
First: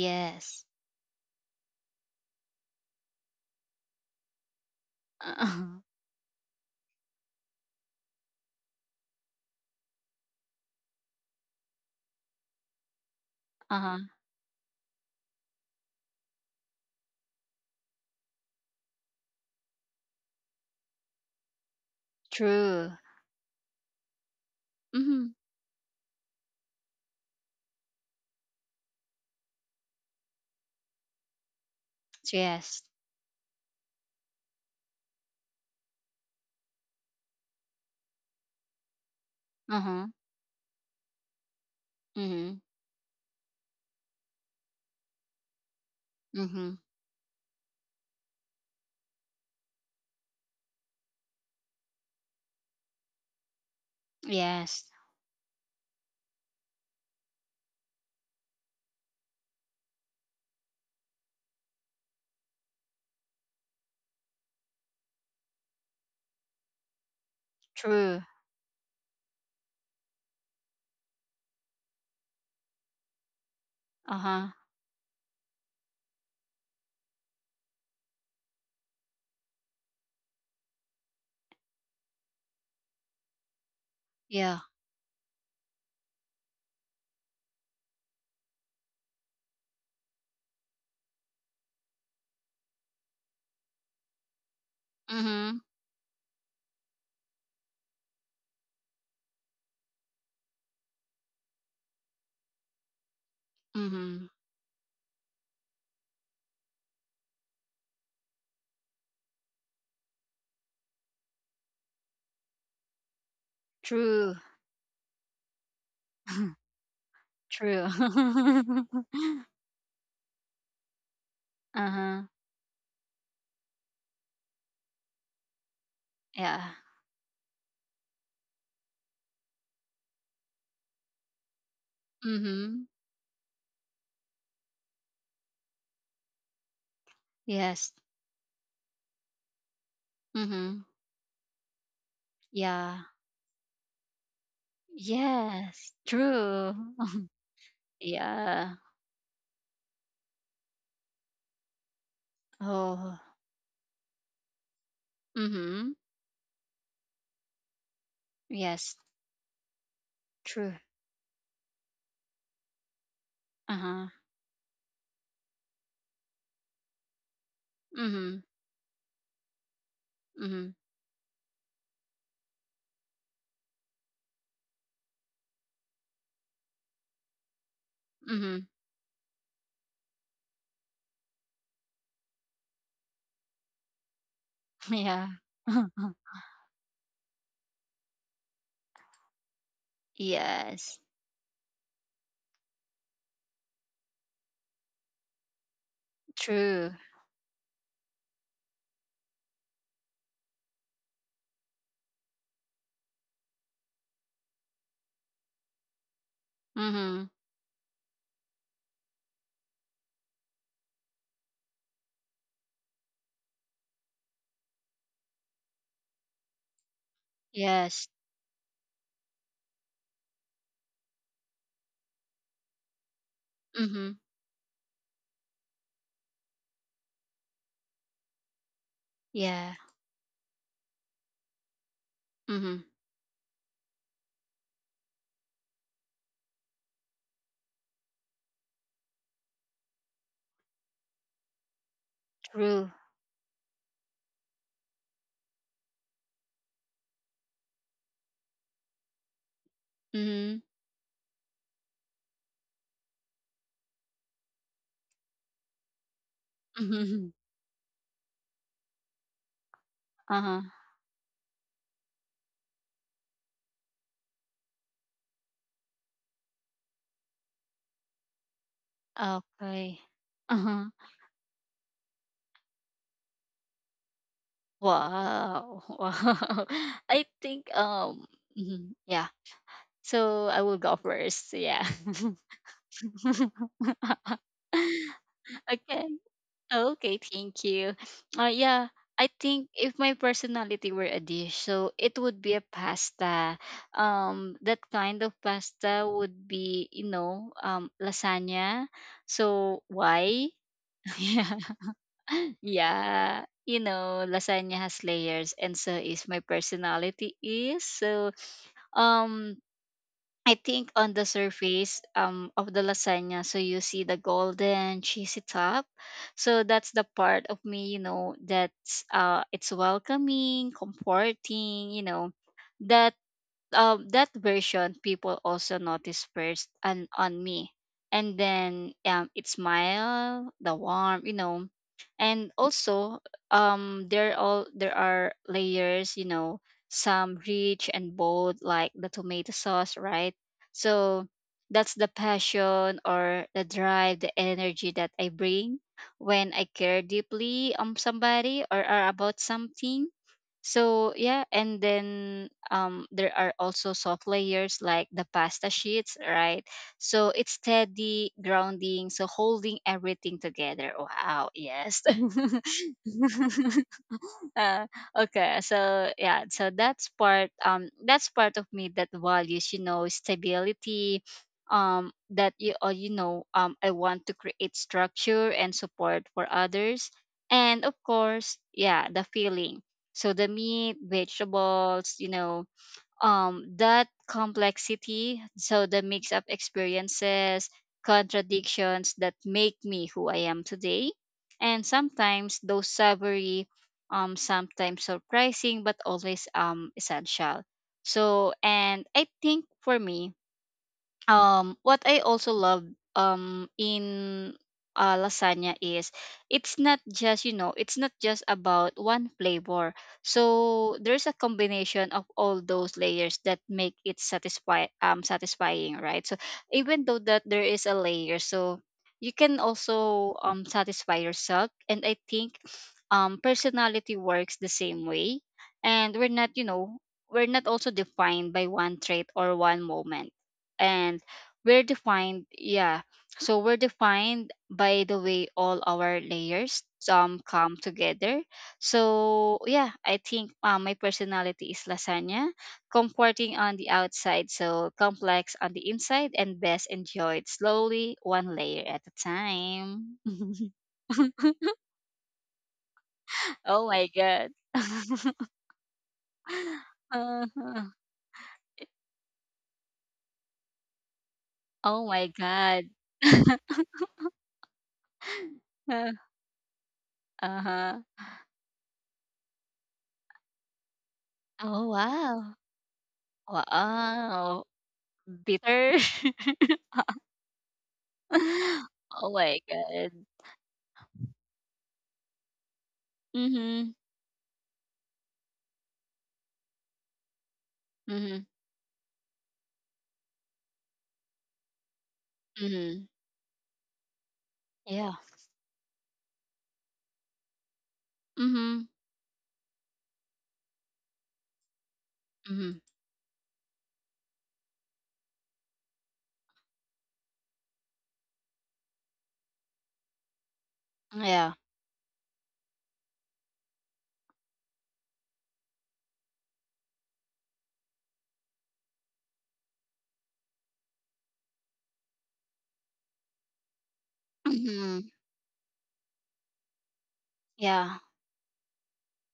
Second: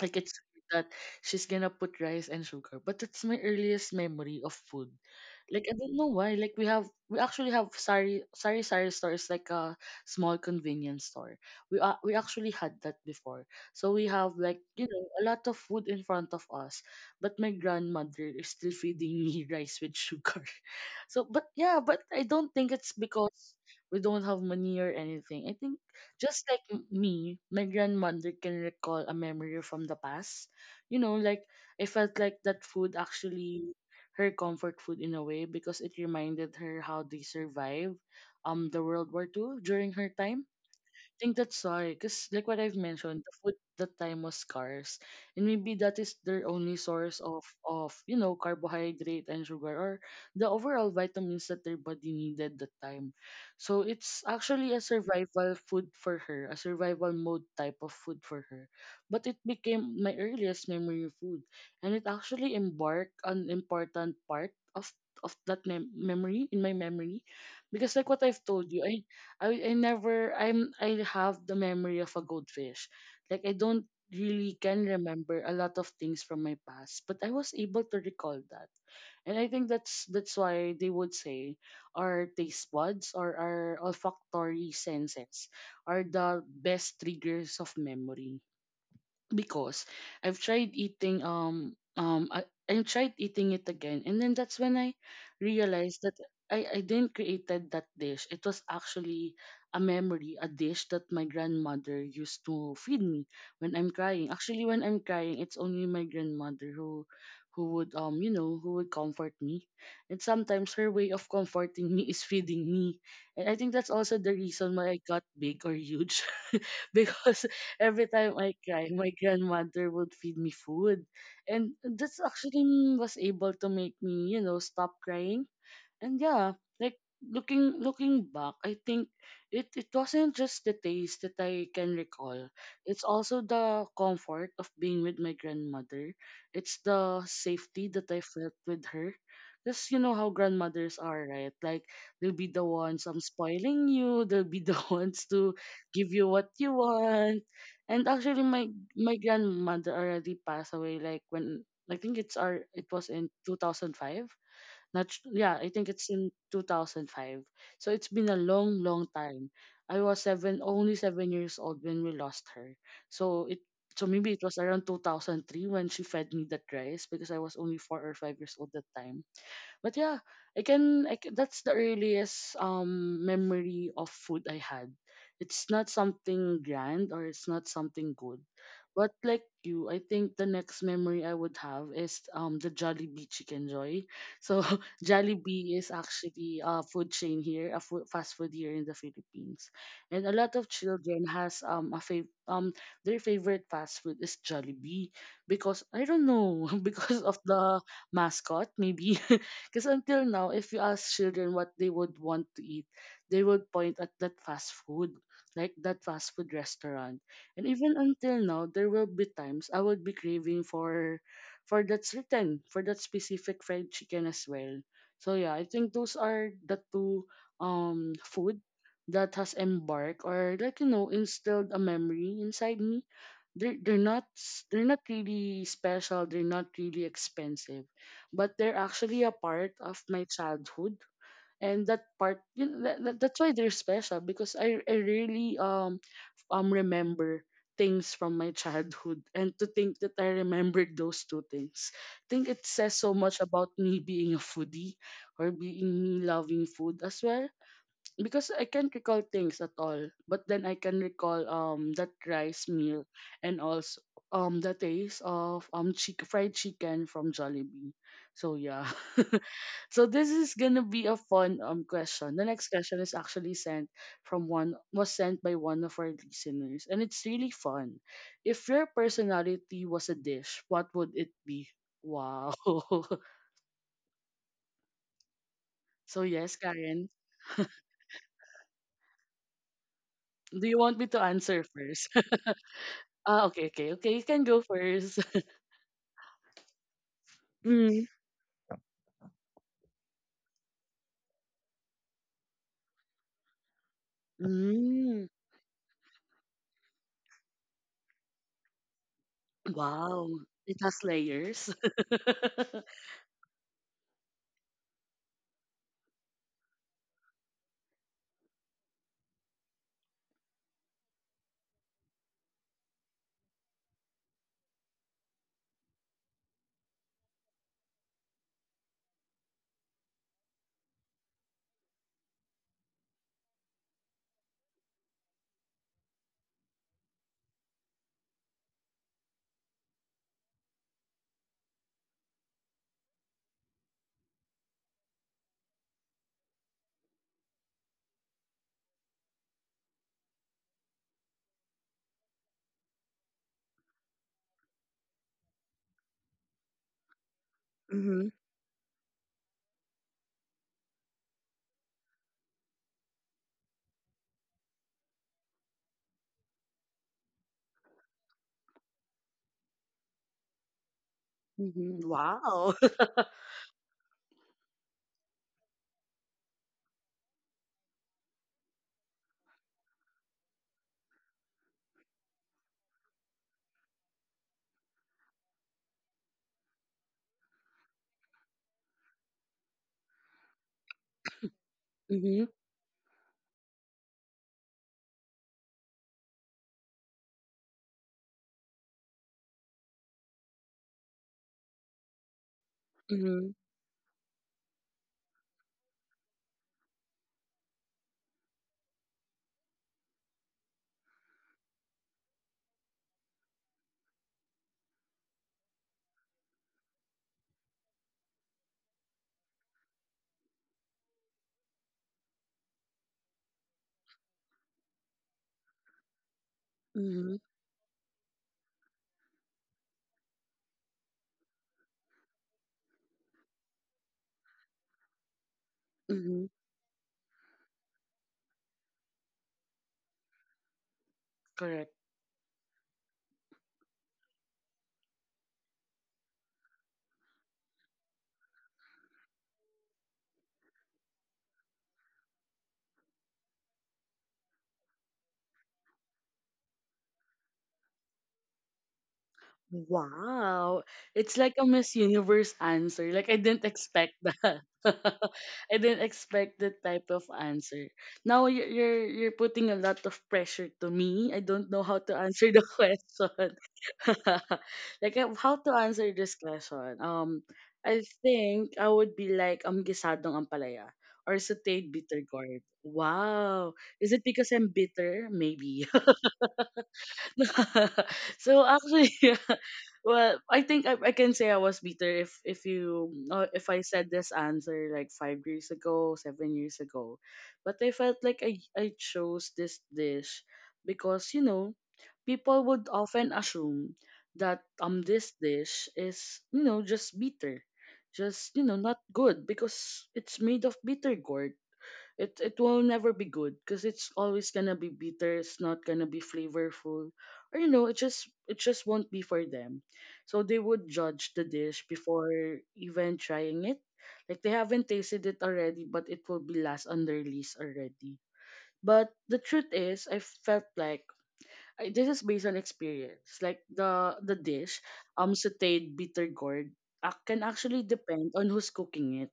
Speaker 1: Like it's that she's gonna put rice and sugar, but that's my earliest memory of food. Like I
Speaker 2: Uh-huh.
Speaker 1: don't know why. Like we actually have sari sari stores, like a small convenience store. We actually had that before, so we have,
Speaker 2: Uh-huh.
Speaker 1: like, you know, a lot of food in front of us, but my grandmother is still feeding me rice with sugar. So but yeah, but I don't think it's because
Speaker 2: True.
Speaker 1: we don't have money or anything. I think
Speaker 2: Mm-hmm.
Speaker 1: just like me, my grandmother can recall a memory from the past. You know, like I felt like that food actually
Speaker 2: Yes.
Speaker 1: her comfort food in a way, because it reminded her how they survived the World War Two during her time.
Speaker 2: Uh-huh.
Speaker 1: Think that's why, because like what I've mentioned, the
Speaker 2: Mm-hmm.
Speaker 1: food that time was scarce, and maybe that is their only source of
Speaker 2: Mm-hmm.
Speaker 1: you know, carbohydrate and sugar, or the overall vitamins that their body needed that time. So it's actually a survival
Speaker 2: Yes.
Speaker 1: food for her, a survival mode type of food for her. But it became my earliest memory food, and it actually embarked an important part of memory in my memory, because like what I've told you,
Speaker 2: True.
Speaker 1: I never I'm I have the memory of a goldfish. Like I don't really can
Speaker 2: Uh-huh.
Speaker 1: remember a lot of things from my past, but I was able to recall that. And I think that's why they would say our taste buds or our olfactory
Speaker 2: Yeah.
Speaker 1: senses are the best triggers of memory, because I've tried eating I tried eating it again, and then that's when I realized
Speaker 2: Mm-hmm.
Speaker 1: that I didn't created that dish. It was actually a memory, a dish that my grandmother used to feed me when I'm crying. Actually,
Speaker 2: Mm-hmm.
Speaker 1: when I'm crying, it's only my grandmother who would you know, who would comfort me. And sometimes her way of comforting me is feeding me. And I think that's also the
Speaker 2: True.
Speaker 1: reason why I got big or huge because every
Speaker 2: True.
Speaker 1: time I cry, my grandmother would feed me food. And that's
Speaker 2: Uh-huh.
Speaker 1: actually was able to make me, you know, stop crying. And yeah, like
Speaker 2: Yeah.
Speaker 1: looking back, I think it wasn't just the taste that I can recall. It's
Speaker 2: Mm-hmm.
Speaker 1: also the comfort of being with my grandmother. It's the safety that
Speaker 2: Yes.
Speaker 1: I felt with her. Cause you know how grandmothers
Speaker 2: Mm-hmm.
Speaker 1: are, right? Like they'll be the ones
Speaker 2: Yeah.
Speaker 1: spoiling you. They'll be the ones to give
Speaker 2: Yes.
Speaker 1: you what you
Speaker 2: True.
Speaker 1: want. And actually,
Speaker 2: Yeah.
Speaker 1: my grandmother already passed away. Like when I think it was in
Speaker 2: Oh.
Speaker 1: 2005. Not s- Yeah, I think
Speaker 2: Mm-hmm.
Speaker 1: it's in 2005. So it's been a long, long
Speaker 2: Yes.
Speaker 1: time. I was seven,
Speaker 2: True.
Speaker 1: only 7 years old when we lost her. So it so
Speaker 2: Uh-huh.
Speaker 1: maybe it was around 2003 when she fed me that rice, because I was only 4 or 5 years
Speaker 2: Mhm.
Speaker 1: old that time. But yeah,
Speaker 2: Mhm.
Speaker 1: I can, that's the earliest memory of food I had. It's not something grand, or it's not something good.
Speaker 2: Mhm.
Speaker 1: But like you, I think the next memory I would have is the Jollibee Chicken Joy. So
Speaker 2: Yeah.
Speaker 1: Jollibee is actually a food chain here, a food, fast food here in the Philippines, and a lot of
Speaker 2: Yes.
Speaker 1: children has their favorite fast food is Jollibee, because I don't know
Speaker 2: True.
Speaker 1: because of the mascot maybe. Because until now, if you ask children what they would want to eat, they would point at that fast food, like that fast food restaurant.
Speaker 2: Mhm.
Speaker 1: And even until now, there will be times I would be craving for that certain, for that specific fried chicken as well. So yeah, I think those are the two
Speaker 2: Yes.
Speaker 1: food that has embarked, or like you know, instilled a memory inside me. they're they're not
Speaker 2: Mhm.
Speaker 1: s- they're not really special. They're not really expensive, but they're actually a part
Speaker 2: Yeah.
Speaker 1: of my childhood. And that part, you know,
Speaker 2: Mhm.
Speaker 1: that's why they're special, because I really remember things from my childhood. And to think that I remembered those two things, I think it says so
Speaker 2: True.
Speaker 1: much about me being a foodie, or being loving food as well, because I can't recall things at all, but then I
Speaker 2: Mhm.
Speaker 1: can recall that rice meal, and also the taste of fried chicken from
Speaker 2: Mhm.
Speaker 1: Jollibee. So yeah. So this is gonna
Speaker 2: Uh-huh.
Speaker 1: be a fun question. The next question is actually sent from one was sent by one of our listeners, and it's really fun. If your personality was a
Speaker 2: Okay.
Speaker 1: dish, what would
Speaker 2: Uh-huh.
Speaker 1: it be? Wow.
Speaker 2: Wow.
Speaker 1: So yes,
Speaker 2: Wow.
Speaker 1: Karen.
Speaker 2: I think, mhm, yeah.
Speaker 1: Do
Speaker 2: So
Speaker 1: you
Speaker 2: I
Speaker 1: want
Speaker 2: will
Speaker 1: me
Speaker 2: go
Speaker 1: to answer
Speaker 2: first. Yeah.
Speaker 1: first? Ah, okay, okay, okay. You can go first.
Speaker 2: Okay. Okay, thank
Speaker 1: Mm.
Speaker 2: you. Yeah, I think if my personality were a dish, so it would be a pasta. That
Speaker 1: Mm,
Speaker 2: kind of pasta would be, you know, lasagna. So
Speaker 1: wow.
Speaker 2: why?
Speaker 1: It has layers.
Speaker 2: Yeah, yeah. You know, lasagna has layers, and so is my personality is. So, um, I think on the surface, of the lasagna, so you see the golden cheesy top. So that's the part of me, you know, that's it's welcoming, comforting, you know, that that version people also notice first and on me. And then it smile the warm, you know, and also, there are layers, you know, some rich and bold, like the tomato sauce, right? So that's the passion, or the drive, the energy that I bring when I care deeply
Speaker 1: Mm-hmm,
Speaker 2: somebody, or about something. So yeah, and then, there are also soft layers, like the pasta sheets, right? So it's steady grounding, so holding everything together. Wow, yes.
Speaker 1: mm-hmm. Wow.
Speaker 2: uh, okay so yeah, so that's part of me that values, you know, stability, that you you know I want to create structure and support for others, and of course, yeah, the feeling. So the meat, vegetables, you
Speaker 1: Mm-hmm,
Speaker 2: know, that complexity, so the mix of experiences, contradictions that make me who I am today. And sometimes those
Speaker 1: mm-hmm,
Speaker 2: savory, sometimes surprising, but always essential. So, and I think for me, what I also love in lasagna is it's not just about one flavor. So there's a combination of all those layers that make it satisfying, right? So even though
Speaker 1: mm-hmm,
Speaker 2: that there is a layer, so you can also satisfy yourself. And I think personality works the same way, and we're
Speaker 1: mm-hmm.
Speaker 2: not you know we're not also defined by one trait or one moment, and we're
Speaker 1: Correct.
Speaker 2: defined yeah we're defined by the way all our layers come together. So yeah, I think, my personality is lasagna: comforting on the outside, so complex on the inside, and best enjoyed slowly, one layer at a time.
Speaker 1: Wow. It's like a Miss Universe answer. Like, I didn't
Speaker 2: Oh my
Speaker 1: expect
Speaker 2: God.
Speaker 1: that. I didn't expect that type of
Speaker 2: Uh-huh.
Speaker 1: answer. Now you're you're putting a lot of pressure to me. I don't know how
Speaker 2: Oh
Speaker 1: to
Speaker 2: my
Speaker 1: answer the
Speaker 2: God.
Speaker 1: question. Like how to answer this question? I
Speaker 2: Uh-huh.
Speaker 1: think I would be like gisadong ampalaya, or
Speaker 2: Oh,
Speaker 1: sauteed bitter
Speaker 2: wow.
Speaker 1: gourd. Wow, is it because
Speaker 2: Wow,
Speaker 1: I'm bitter? Maybe.
Speaker 2: bitter.
Speaker 1: So actually,
Speaker 2: Oh
Speaker 1: yeah,
Speaker 2: my God.
Speaker 1: well I think I can say I was bitter if you if I
Speaker 2: Mhm.
Speaker 1: said this answer like 5 years ago, 7 years ago. But I felt like
Speaker 2: Mhm.
Speaker 1: I chose this dish because, you know, people would
Speaker 2: Mhm.
Speaker 1: often assume that
Speaker 2: Yeah.
Speaker 1: this dish is, you know, just bitter, just you know,
Speaker 2: Mhm.
Speaker 1: not good, because it's made of bitter gourd. It
Speaker 2: Mhm.
Speaker 1: will never be good because it's always gonna be bitter. It's not gonna be flavorful, or you know, it just won't be for them. So they would judge the
Speaker 2: Yeah.
Speaker 1: dish before even trying it. Like they haven't tasted it already, but it will be last on their list already. But the truth is, I felt like this is based on experience. Like the dish,
Speaker 2: Mhm.
Speaker 1: sauteed bitter gourd, can actually
Speaker 2: Yeah.
Speaker 1: depend on who's cooking it.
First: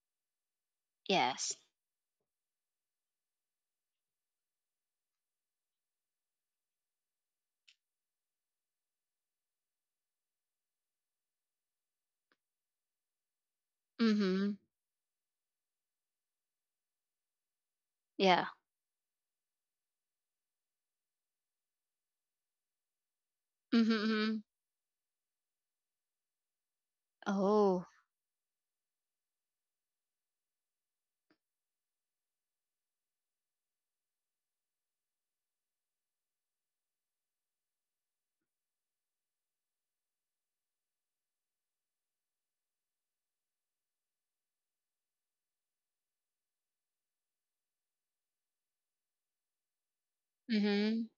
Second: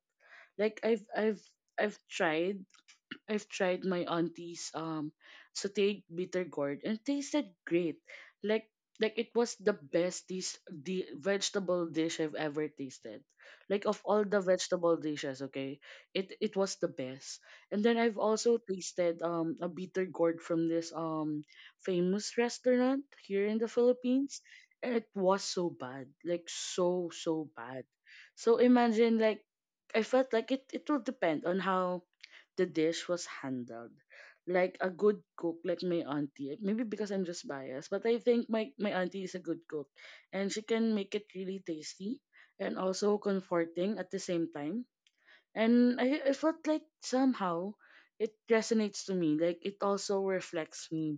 Speaker 1: Like
Speaker 2: Yes.
Speaker 1: I've tried I've tried my auntie's sauteed bitter gourd, and tasted great. Like like it was the best dish, the vegetable dish I've ever tasted. Like of all the
Speaker 2: Mhm.
Speaker 1: vegetable dishes, okay, it was the best. And then I've
Speaker 2: Yeah.
Speaker 1: also tasted a bitter gourd from this famous restaurant here in the
Speaker 2: Mhm.
Speaker 1: Philippines,
Speaker 2: Mhm.
Speaker 1: and it was so bad, like so so bad.
Speaker 2: Oh.
Speaker 1: So imagine, like I felt like it will depend on how the dish was handled. Like a good cook, like my auntie. Maybe because I'm just biased, but I think my auntie is a good cook. And she can make it really tasty, and also comforting at the same time. And I felt like somehow it resonates to me. Like it also reflects
Speaker 2: Mhm.
Speaker 1: me.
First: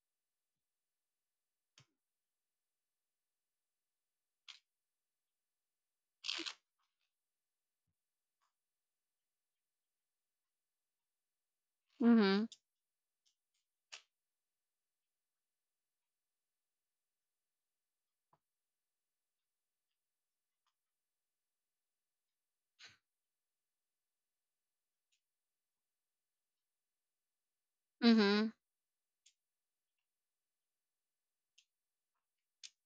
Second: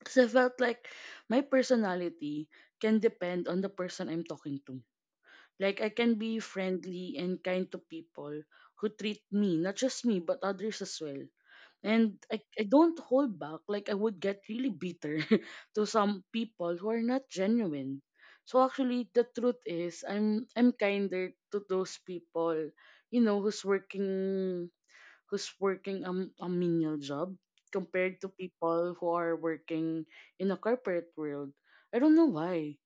Speaker 1: Because I felt like my personality can depend on the person I'm talking to. Like I can be friendly and kind to people who treat me, not just me, but others as well. And I,
Speaker 2: Mhm.
Speaker 1: I don't hold back. Like, I would get really bitter to some people who are not genuine. So actually, the truth is, I'm kinder to those people, who's working who's working a, a menial job compared to
Speaker 2: Mhm.
Speaker 1: people who are working in a corporate world. I don't know why.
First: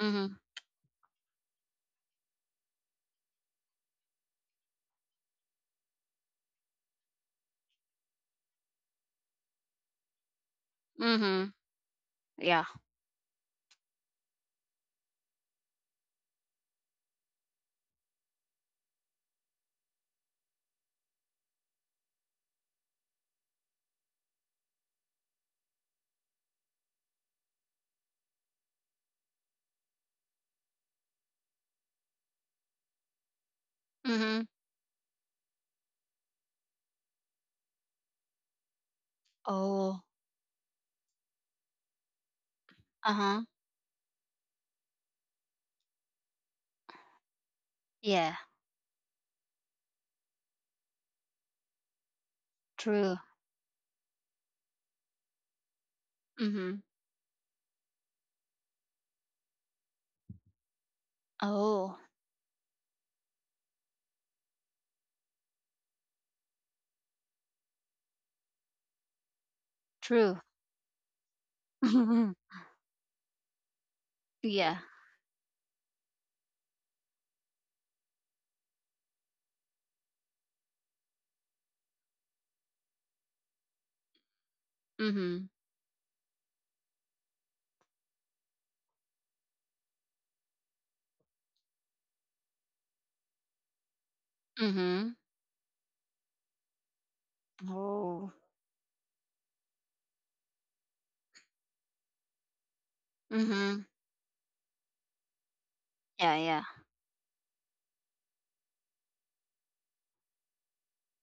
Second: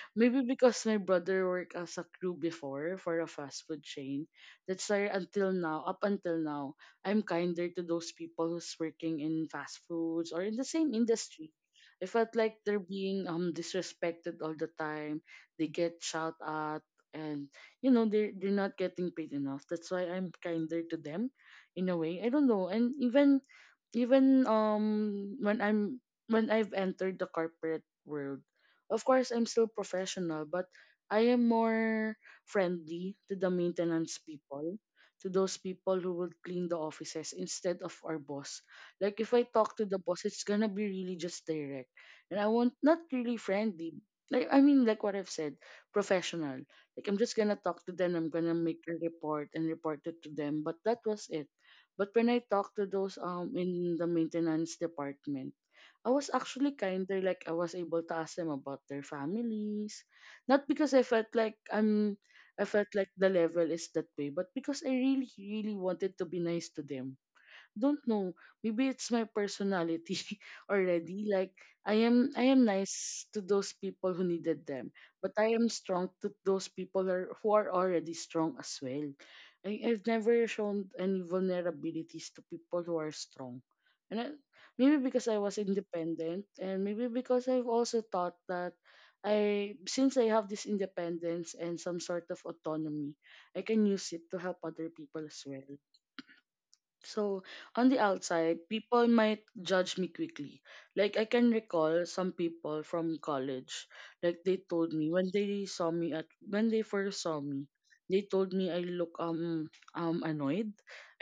Speaker 2: Mhm.
Speaker 1: Maybe because my brother worked as a crew before for a fast food chain. That's why until now, up until now, I'm kinder to those people who's working in fast foods or in the same
Speaker 2: Mhm.
Speaker 1: industry. I felt like
Speaker 2: Yeah.
Speaker 1: they're being disrespected all the time. They get shot at and they're not getting paid enough. That's why I'm kinder to them in a way. I don't know. And even when I've entered the corporate world, of course, I'm still professional, but I am more friendly to the maintenance
Speaker 2: Mhm.
Speaker 1: people, to those people who will clean the offices instead of our boss. Like if I talk to the
Speaker 2: Oh.
Speaker 1: boss, it's gonna be really just direct, and I want not really
Speaker 2: Uh-huh.
Speaker 1: friendly. Like I mean, like what I've said, professional. Like I'm just gonna talk to them. I'm
Speaker 2: Yeah.
Speaker 1: gonna make a report and report it to them. But that was it. But when I talk to
Speaker 2: True.
Speaker 1: those in the maintenance department I was actually
Speaker 2: Mhm.
Speaker 1: kinder, like I was able to ask them about their families. Not because I felt
Speaker 2: Oh.
Speaker 1: I felt like the level is that way, but because I really, really wanted to be nice to them don't know. Maybe it's my personality
Speaker 2: True.
Speaker 1: already. Like I am
Speaker 2: Mhm.
Speaker 1: I am nice to those people who needed
Speaker 2: Yeah.
Speaker 1: them, but I am strong to those who are already strong as well. I've never shown any vulnerabilities to people who are strong. And I, maybe because I
Speaker 2: Mhm.
Speaker 1: was independent and maybe because I've also thought that I since I have this independence and some sort of autonomy, I can use it to help other
Speaker 2: Mhm.
Speaker 1: people as well. So, on the
Speaker 2: Oh.
Speaker 1: outside, people might judge me quickly. Like, I can recall some people from
Speaker 2: Mhm.
Speaker 1: college, like, they told me
Speaker 2: Yeah, yeah.
Speaker 1: when they first saw me, they told me I look annoyed,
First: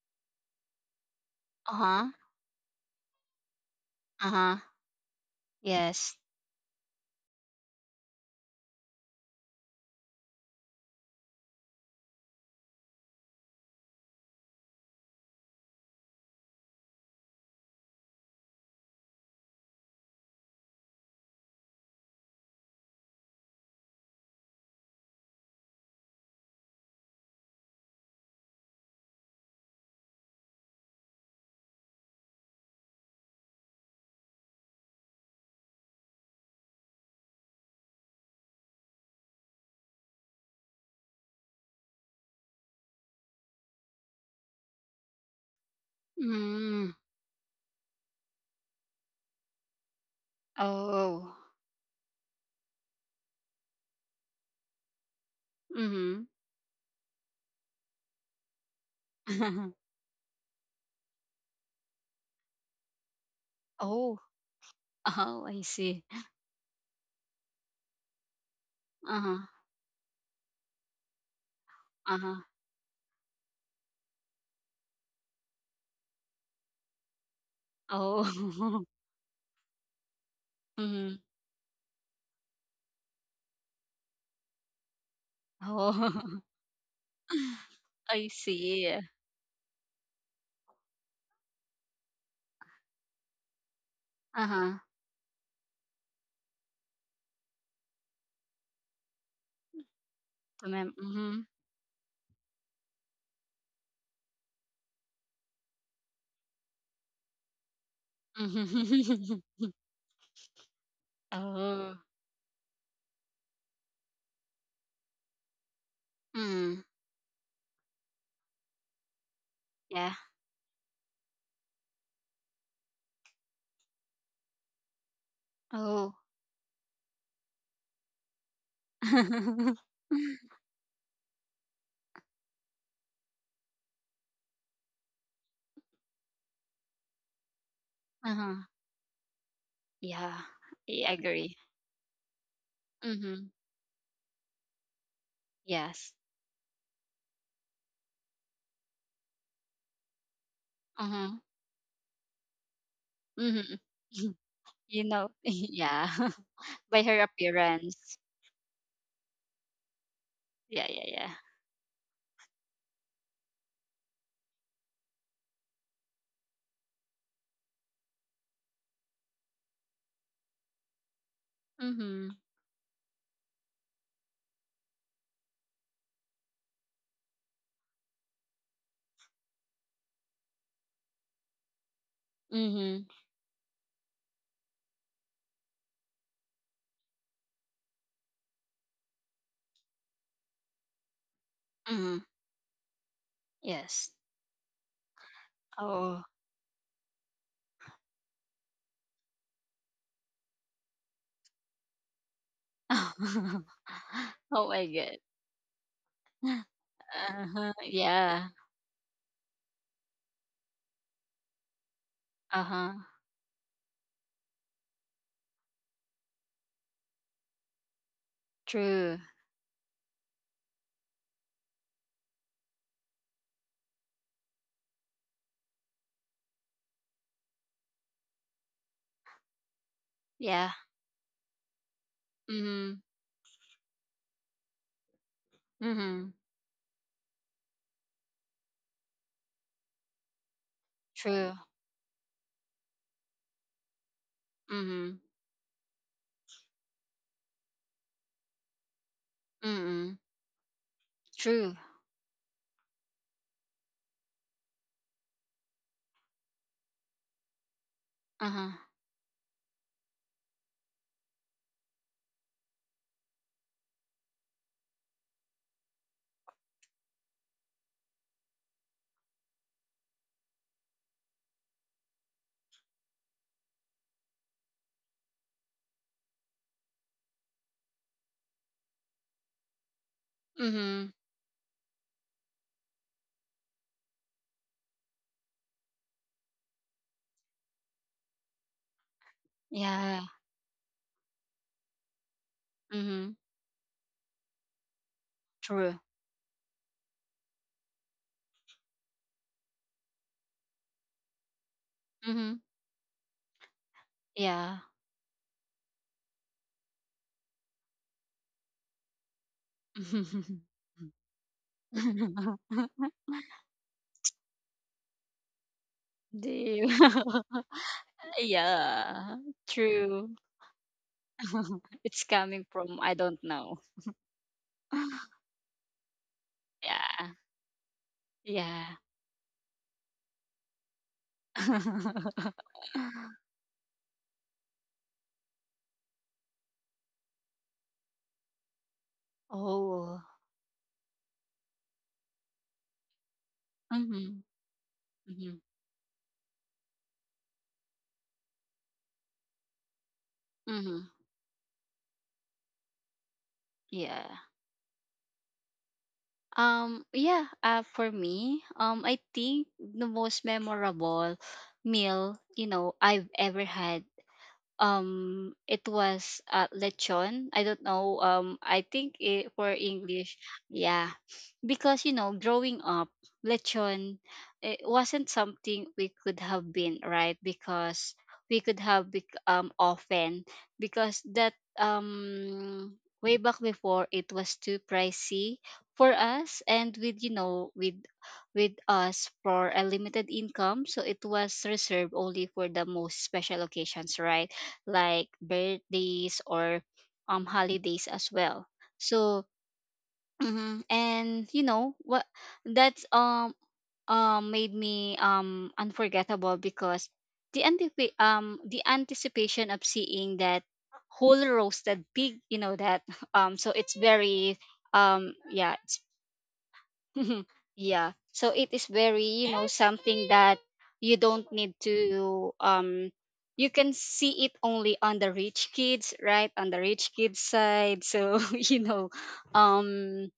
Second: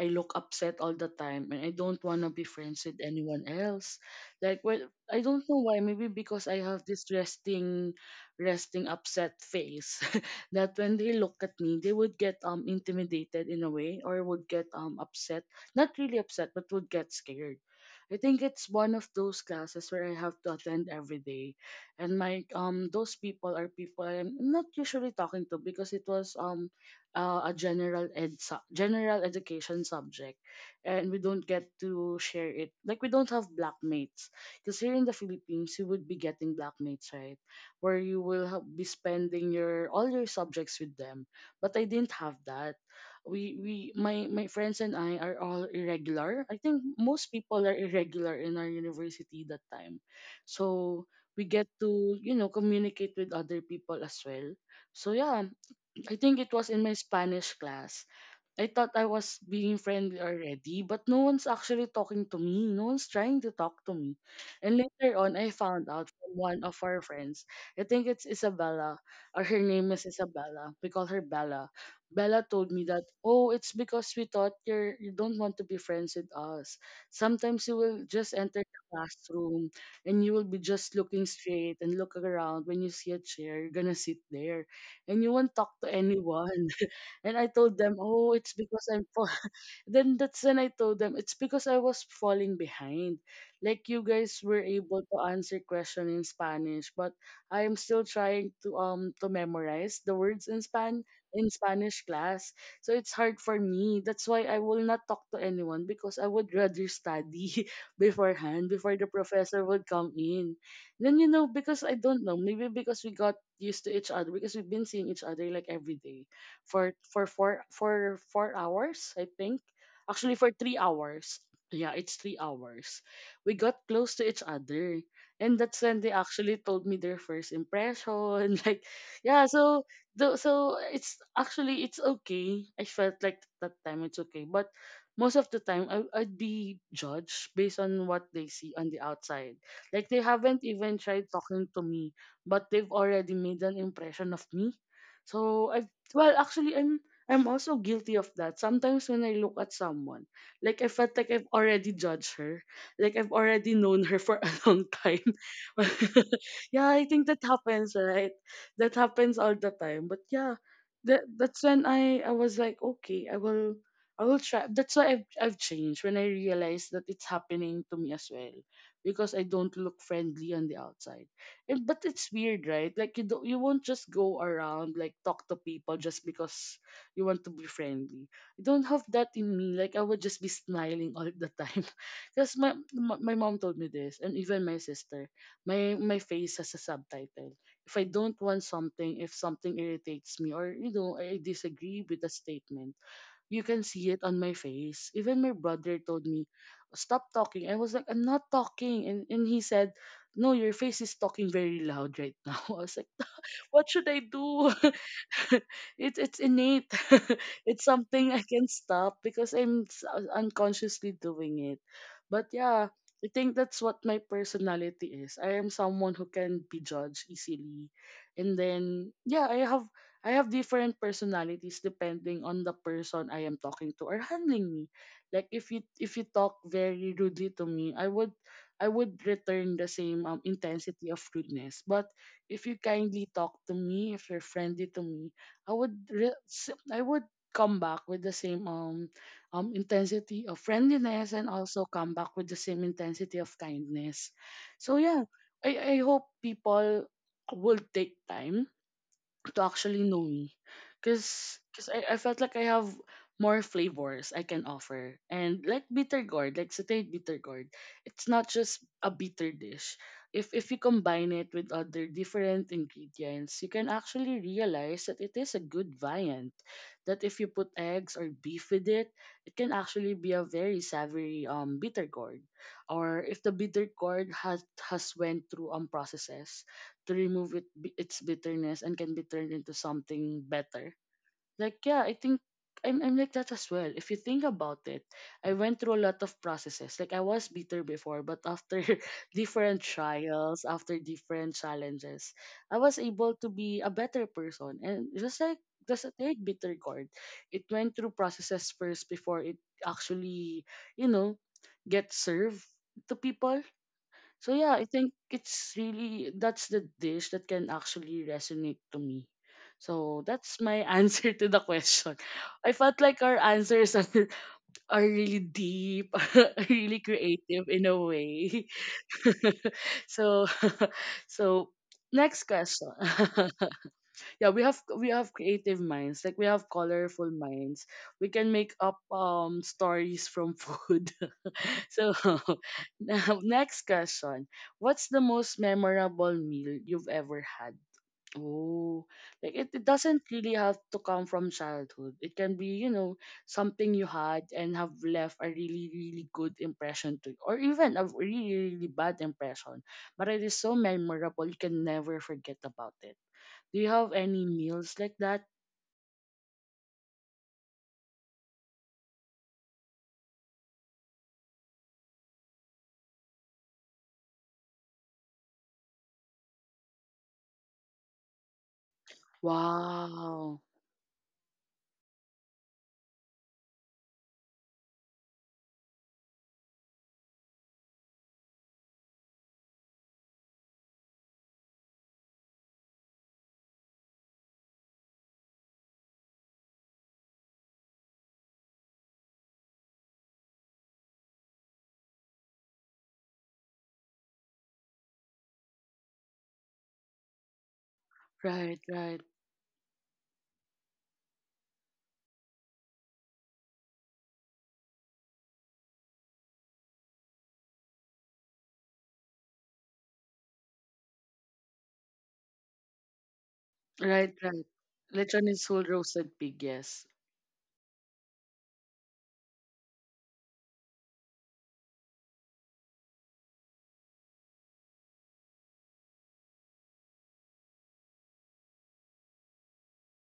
Speaker 1: I look upset all the time, and I don't
Speaker 2: Uh-huh.
Speaker 1: want to be friends with anyone else.
Speaker 2: Uh-huh.
Speaker 1: Like, well, I don't know why. Maybe
Speaker 2: Yes.
Speaker 1: because I have this resting upset face that when they look at me, they would get intimidated in a way or would get upset not really upset, but would get scared. I think it's one of those classes where I have to attend every day, and my those people are people I'm not usually talking to because it was a general education subject, and we don't get to share it like we don't have blackmates because here in the Philippines you would be getting blackmates right where you will be spending your all your subjects with them, but I didn't have that we my friends and I are all irregular. I think
Speaker 2: Mm.
Speaker 1: most people are irregular in our university that time. So
Speaker 2: Oh.
Speaker 1: we get to, you know, communicate with other people as well. So yeah,
Speaker 2: Mm-hmm.
Speaker 1: I think it was in my Spanish class I thought I was being friendly already, but no one's actually talking to me. No one's trying to talk to me.
Speaker 2: Oh.
Speaker 1: And later on,
Speaker 2: Oh,
Speaker 1: I
Speaker 2: I
Speaker 1: found
Speaker 2: see.
Speaker 1: out from one of our friends. I think it's Isabella, or
Speaker 2: Uh-huh.
Speaker 1: her name is Isabella. We call her Bella.
Speaker 2: Uh-huh.
Speaker 1: Bella told me that, oh, it's because we thought you're, you don't want to be friends with us. Sometimes you will just enter the
Speaker 2: Oh.
Speaker 1: classroom and you will be just
Speaker 2: Mm-hmm.
Speaker 1: looking straight and look around. When you see a chair, you're gonna sit there and you won't talk to
Speaker 2: Oh.
Speaker 1: anyone. And I told them,
Speaker 2: I
Speaker 1: oh, it's because
Speaker 2: see.
Speaker 1: I'm fall. Then that's when I told them, it's because I was falling behind. Like you guys were
Speaker 2: Uh-huh.
Speaker 1: able to answer question in Spanish, but I am still trying to memorize the words
Speaker 2: Mm-hmm.
Speaker 1: in Spanish class. So it's hard for me. That's why I will not talk to anyone because I would rather study beforehand before the
Speaker 2: Mm-hmm.
Speaker 1: professor would come in. Then you know because I
Speaker 2: Oh.
Speaker 1: don't know maybe because we got used to each other because we've been seeing each other like every day
Speaker 2: Mm.
Speaker 1: for 4 hours, I think.
Speaker 2: Yeah.
Speaker 1: Actually, for 3 hours. Yeah, it's 3 hours. We got close to each other, and that's when they
Speaker 2: Oh.
Speaker 1: actually told me their first impression. Like, yeah, so so it's actually it's okay. I felt like that time it's okay, but most of the time I'd be judged based on what they
Speaker 2: Uh-huh.
Speaker 1: see on the outside. Like they
Speaker 2: Yeah.
Speaker 1: haven't even
Speaker 2: I
Speaker 1: tried
Speaker 2: agree.
Speaker 1: talking to me, but they've already
Speaker 2: Mm-hmm.
Speaker 1: made an impression of me. So I
Speaker 2: Yes.
Speaker 1: well, actually, I'm also guilty of that. Sometimes when I look at someone, like I felt like
Speaker 2: Uh-huh.
Speaker 1: I've already judged her, like I've already
Speaker 2: Mm-hmm.
Speaker 1: known her for a long
Speaker 2: You
Speaker 1: time.
Speaker 2: know. Yeah.
Speaker 1: Yeah,
Speaker 2: By
Speaker 1: I
Speaker 2: her
Speaker 1: think that happens,
Speaker 2: appearance.
Speaker 1: right? That happens all the time. But yeah,
Speaker 2: Yeah, yeah,
Speaker 1: that
Speaker 2: yeah.
Speaker 1: that's when I was like, okay, I will try. That's why I've changed when I realized that it's happening to me as well, because I don't look friendly on the outside. And but it's
Speaker 2: Mhm.
Speaker 1: weird, right? Like you won't just go around like talk to people just because you want to be friendly. I don't have that in me. Like I would just be smiling all the time. Because my,
Speaker 2: Mhm.
Speaker 1: my my mom told me this, and even my sister. My face has a subtitle. If I don't want something, if something irritates me, or you know, I disagree with
Speaker 2: Mhm.
Speaker 1: a statement, you can
Speaker 2: Yes.
Speaker 1: see it on my face. Even my brother
Speaker 2: Oh.
Speaker 1: told me, stop talking. I was like, I'm not talking. And he said, no, your face is talking very loud right now. I was like, what should I
Speaker 2: Oh
Speaker 1: do?
Speaker 2: my God.
Speaker 1: It's innate.
Speaker 2: Uh-huh.
Speaker 1: It's something I
Speaker 2: Yeah.
Speaker 1: can stop because unconsciously doing it. But yeah,
Speaker 2: Uh-huh.
Speaker 1: I think that's what my personality is. I am someone who can be judged easily. And then
Speaker 2: True.
Speaker 1: yeah, I have different personalities depending on the person I am talking to or handling me. Like if you talk very rudely to me, I would return the same
Speaker 2: Yeah.
Speaker 1: intensity of rudeness. But if you
Speaker 2: Mhm.
Speaker 1: kindly talk to me, if you're friendly to me,
Speaker 2: Mhm.
Speaker 1: I would come back with the same intensity of friendliness and
Speaker 2: True.
Speaker 1: also come back with the same intensity of kindness. So
Speaker 2: Mhm.
Speaker 1: yeah, I hope people will take time to actually
Speaker 2: Mhm.
Speaker 1: know me because
Speaker 2: True.
Speaker 1: I felt like I have more flavors I can offer. And like bitter gourd, like sauteed bitter gourd, it's not
Speaker 2: Uh-huh.
Speaker 1: just a bitter dish. If you combine it with other different ingredients, you can actually realize that it is a good viand. That if you put eggs or beef with it, it can actually be a very savory bitter gourd. Or if the bitter gourd has went through processes, to remove its bitterness and can be turned into something better.
Speaker 2: Mhm.
Speaker 1: Like yeah, I think I'm like that as well. If you think about it, I went through a lot of processes. Like I was bitter before, but after different
Speaker 2: Yeah.
Speaker 1: trials, after different challenges, I was
Speaker 2: Mhm.
Speaker 1: able to be a better person. And just like the
Speaker 2: True.
Speaker 1: satiric bitter gourd, it went through processes first before it actually, you know, gets
Speaker 2: Mhm.
Speaker 1: served to people so yeah,
Speaker 2: Yeah.
Speaker 1: I think it's really that's the dish that can actually resonate to me. So that's my answer to the question. I felt like our answers are, are really deep,
Speaker 2: Deep.
Speaker 1: really creative in a way.
Speaker 2: Yeah. True.
Speaker 1: So so
Speaker 2: It's
Speaker 1: next
Speaker 2: coming
Speaker 1: question.
Speaker 2: from, I don't know.
Speaker 1: Yeah, we have creative minds. Like we have colorful
Speaker 2: Yeah.
Speaker 1: minds. We can make
Speaker 2: Yeah.
Speaker 1: up stories from food. So now next question. What's the most memorable meal you've ever had? Oh, like it
Speaker 2: Oh.
Speaker 1: doesn't really have to come from childhood. It can be, you know, something you
Speaker 2: Mhm.
Speaker 1: had and have left a
Speaker 2: Mhm.
Speaker 1: really, really good impression to you, or even a really, really bad impression. But it is so
Speaker 2: Mhm.
Speaker 1: memorable, you can never forget about it. Do you have
Speaker 2: Yeah.
Speaker 1: any meals like that?
Speaker 2: Yeah, for me, I think the most memorable meal, you know, I've ever had, it was lechon. I don't know, I think it, for English.
Speaker 1: Wow.
Speaker 2: Yeah. Because, you know, growing up, lechon, it wasn't something we could have been, right? Because we could have bec- often, because that, um way back before, it was too pricey for us, and with, you know, with us for a limited income, so it was reserved only for the most special occasions, right? Like birthdays, or holidays as well.
Speaker 1: Right, right,
Speaker 2: So, mhm, and you know what, that's, made me unforgettable, because the anticipation of seeing that whole roasted pig, you know that. So it's
Speaker 1: right,
Speaker 2: very,
Speaker 1: right. Lechon is
Speaker 2: yeah.
Speaker 1: whole roasted pig, yes.
Speaker 2: Yeah. So it is very, you know, something that you don't need to you can see it only on the rich kids, right? On the rich kids side. So, you know, um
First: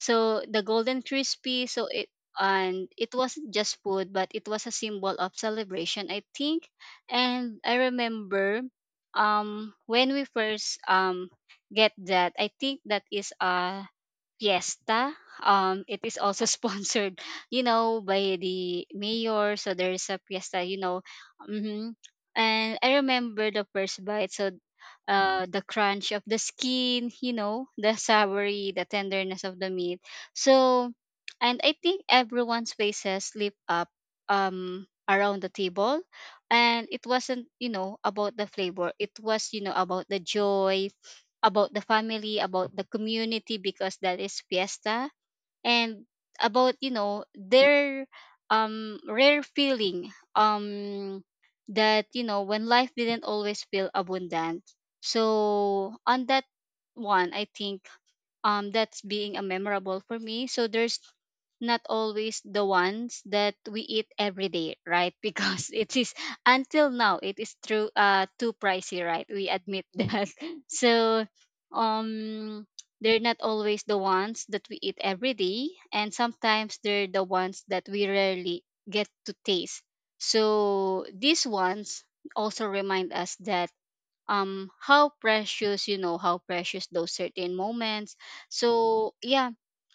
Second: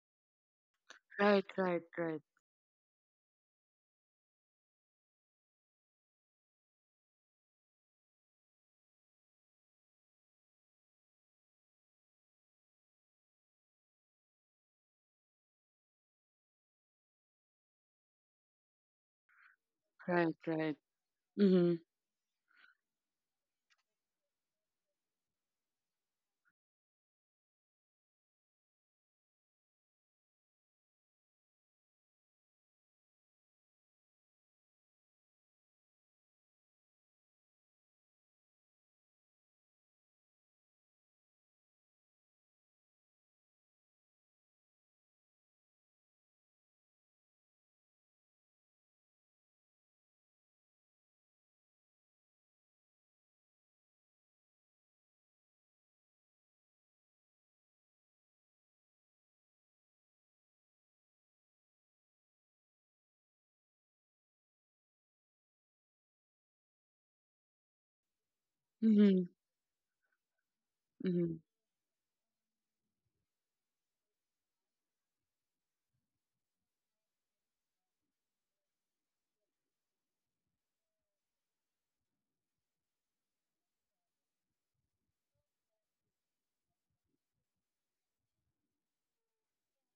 Speaker 2: so the golden
Speaker 1: Right,
Speaker 2: crispy,
Speaker 1: right,
Speaker 2: so it,
Speaker 1: right,
Speaker 2: and it wasn't just food, but it was a symbol of celebration, I think. And I remember, when we first get that, I think that is fiesta. It is also sponsored, you know, by the mayor. So there is a
Speaker 1: right,
Speaker 2: fiesta,
Speaker 1: right.
Speaker 2: you know.
Speaker 1: Mm-hmm.
Speaker 2: Hmm. And I remember the first bite. So, the crunch of the skin, you know, the savory, the tenderness of the meat. So, and I think everyone's faces lit up around the table, and it wasn't, you know, about the flavor. It was, you know, about the joy, about the family, about the community, because that is fiesta, and about, you know, their rare feeling, um that, you know, when life didn't always feel abundant. So on that one, I think that's being a memorable for me. So there's not always the ones that we eat every day, right? Because it is, until now, it is true, too pricey, right?
Speaker 1: Mm-hmm.
Speaker 2: We admit that. So,
Speaker 1: Mm-hmm.
Speaker 2: um they're not always the ones that we eat every day, and sometimes they're the ones that we rarely get to taste. So these ones also remind us that, how precious those certain moments. So yeah,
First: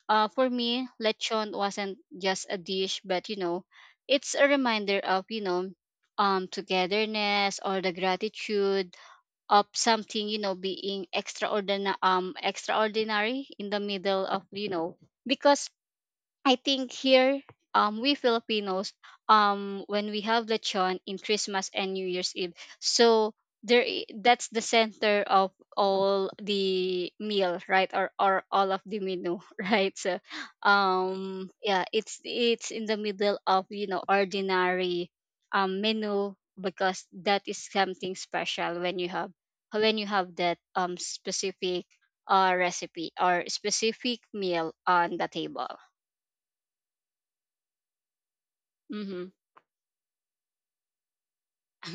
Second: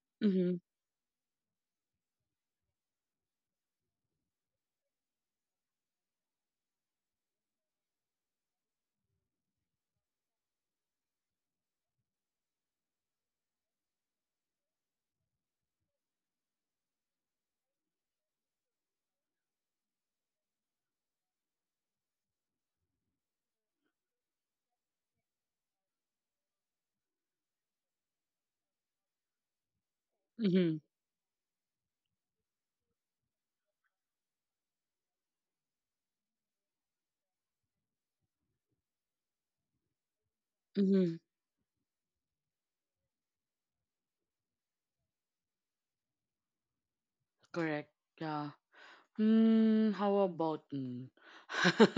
Speaker 2: for
Speaker 1: Mm-hmm.
Speaker 2: me, lechon wasn't just a dish, but, you know, it's a reminder of, you know, togetherness, or the gratitude of something, you know, being extraordinary, in the middle of, you know. Because I think here, we Filipinos, when we have lechon in Christmas and New Year's Eve, so that's the center of all the meal, right? Or all of the menu, right? So,
Speaker 1: Mm-hmm.
Speaker 2: yeah, it's in the middle of, you know, ordinary, menu, because that is something special when you have, when you have that
Speaker 1: Mm-hmm.
Speaker 2: specific recipe or specific meal on the table.
Speaker 1: Correct. Yeah.
Speaker 2: Mhm.
Speaker 1: Hmm, how about me?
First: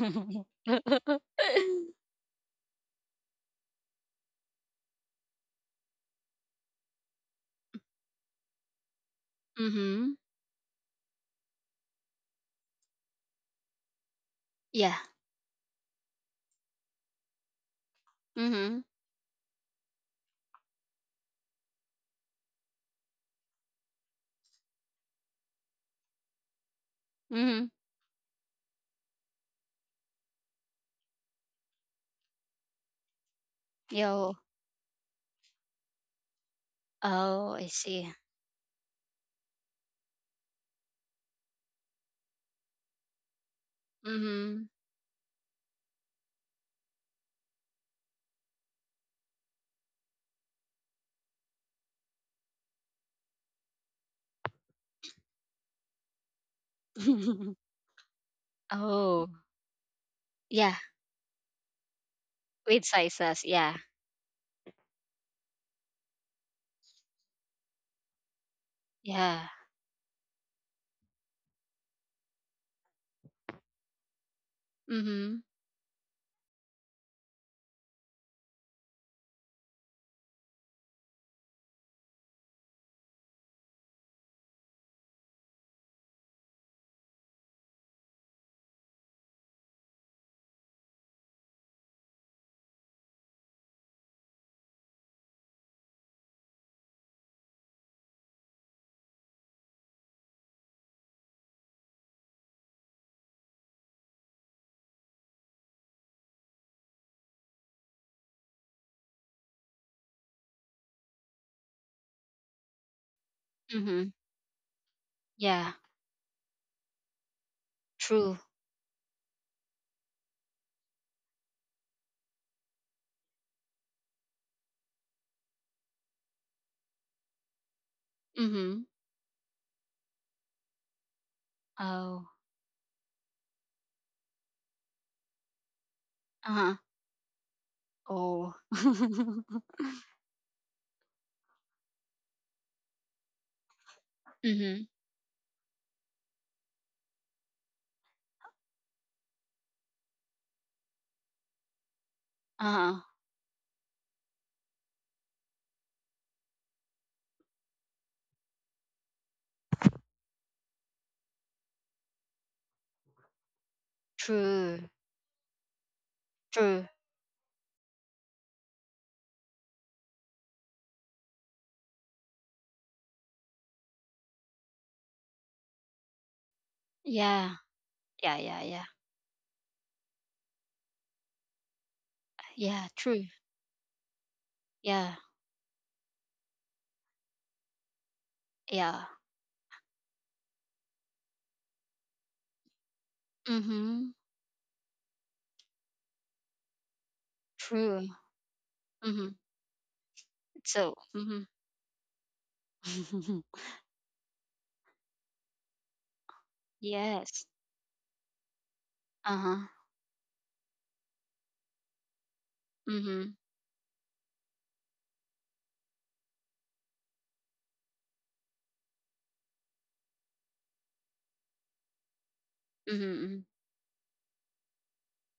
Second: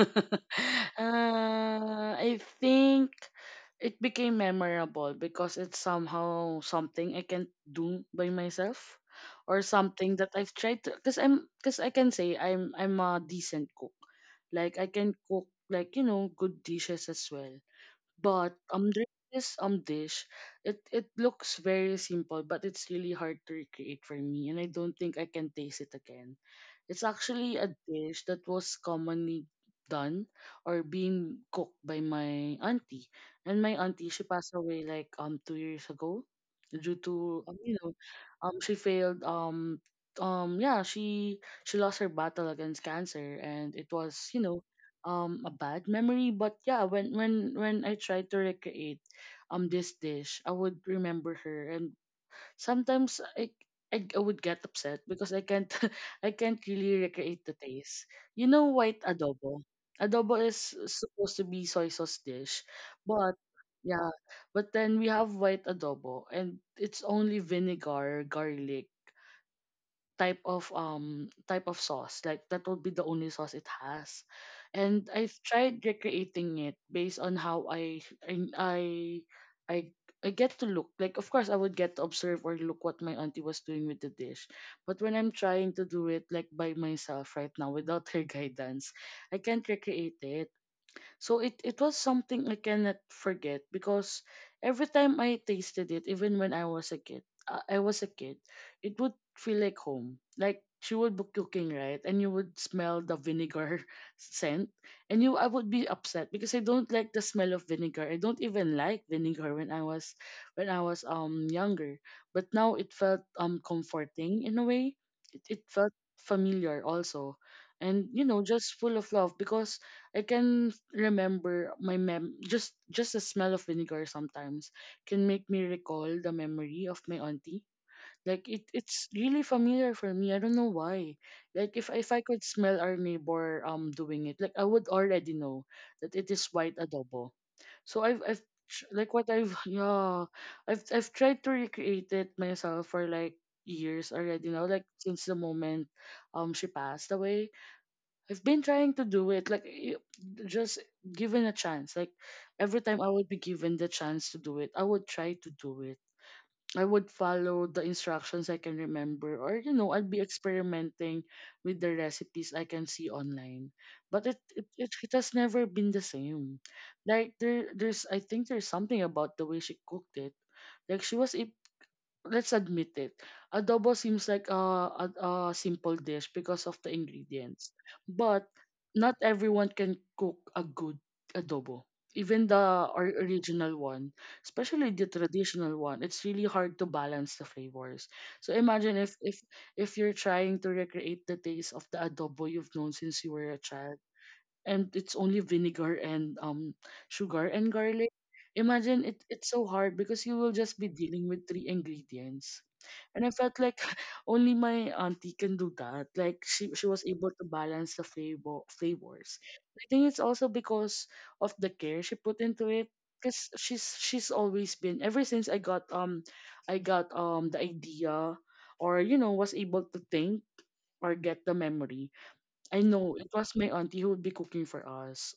Speaker 2: Mhm.
Speaker 1: I think it became memorable because it's somehow something I can do by myself or something that I've tried to because I can say I'm a decent cook. Like I
Speaker 2: Yeah.
Speaker 1: can cook, like, you know, good dishes as well. But
Speaker 2: Mhm.
Speaker 1: there is dish. It looks very simple, but it's really hard to recreate for me, and I don't think I can taste it again. It's actually
Speaker 2: Mhm.
Speaker 1: a dish that was commonly done or being cooked by my auntie. And my auntie, she
Speaker 2: Yo.
Speaker 1: passed away like 2 years ago due to
Speaker 2: Oh, I see.
Speaker 1: she failed yeah, she lost her battle against cancer, and it was, you know,
Speaker 2: Mhm.
Speaker 1: a bad memory. But yeah, when when I tried to recreate this dish, I would remember her, and sometimes I, I would get upset because I can't I can't really recreate the taste. You know, white
Speaker 2: Oh.
Speaker 1: adobo. Adobo is
Speaker 2: Yeah.
Speaker 1: supposed to be soy sauce dish,
Speaker 2: With
Speaker 1: but
Speaker 2: sizes. Yeah.
Speaker 1: yeah, but then we have white adobo, and it's only vinegar, garlic,
Speaker 2: Yeah.
Speaker 1: type of sauce. Like that would be the only sauce it has. And I've
Speaker 2: Mhm.
Speaker 1: tried recreating it based on how i i i, I get to look. Like, of course, I would get to observe or look what my auntie was doing with the dish. But when I'm trying to do it like by myself right now without her guidance, I can't recreate it. So it was something I cannot forget because every time I tasted it, even when I was a kid, I was a kid, it would feel like home. Like she would be cooking, right? And you would smell the vinegar scent. And you I would be upset because I don't like the smell of vinegar. I don't even like vinegar when I was, when I was younger. But now it felt
Speaker 2: Mhm.
Speaker 1: comforting in a way. It
Speaker 2: Yeah.
Speaker 1: felt familiar also. And, you
Speaker 2: True.
Speaker 1: know, just full of love because I can remember my mem just the smell of vinegar sometimes can make me recall the memory of my auntie. Like it
Speaker 2: Mhm.
Speaker 1: it's really familiar for me. I don't know why. Like if I
Speaker 2: Oh.
Speaker 1: could smell our neighbor doing it, like I would already know that it is
Speaker 2: Uh-huh.
Speaker 1: white adobo. So I've
Speaker 2: Oh.
Speaker 1: tr- like what I've yeah, I've tried to recreate it myself for like years already now,
Speaker 2: Mhm.
Speaker 1: like since the moment she passed away. I've been trying to do it, like y- just given a chance. Like every
Speaker 2: Uh-huh.
Speaker 1: time I would be given the chance to do it, I would try to do it. I would follow the instructions I can remember, or, you know, I'd be experimenting with the recipes I can see online. But it it,
Speaker 2: True.
Speaker 1: it, it has never been the same.
Speaker 2: True.
Speaker 1: Like there's I think there's something about the way she cooked it. Like let's admit it, adobo seems like a simple dish because of the
Speaker 2: Yeah.
Speaker 1: ingredients.
Speaker 2: Yeah,
Speaker 1: But
Speaker 2: yeah, yeah.
Speaker 1: not everyone can cook a good adobo. Even
Speaker 2: Yeah,
Speaker 1: the
Speaker 2: true.
Speaker 1: original one, especially the
Speaker 2: Yeah.
Speaker 1: traditional one, it's really hard to balance the flavors. So imagine
Speaker 2: Yeah.
Speaker 1: if you're trying to recreate the taste of the adobo you've known since you were a child,
Speaker 2: Mhm.
Speaker 1: and it's only vinegar and sugar and
Speaker 2: True.
Speaker 1: garlic. Imagine
Speaker 2: Mhm.
Speaker 1: it's so hard because you will just be
Speaker 2: So,
Speaker 1: dealing
Speaker 2: mhm.
Speaker 1: with three ingredients. And I felt like only my auntie can do that. Like she was able
Speaker 2: Yes.
Speaker 1: to balance the flavors.
Speaker 2: Uh-huh.
Speaker 1: I think it's also because of the care she put into it
Speaker 2: Mhm.
Speaker 1: because she's always been. Ever since I got the idea, or, you know, was able to think or get the memory, I
Speaker 2: Mhm.
Speaker 1: know it
Speaker 2: Mhm.
Speaker 1: was my auntie who would be cooking for us.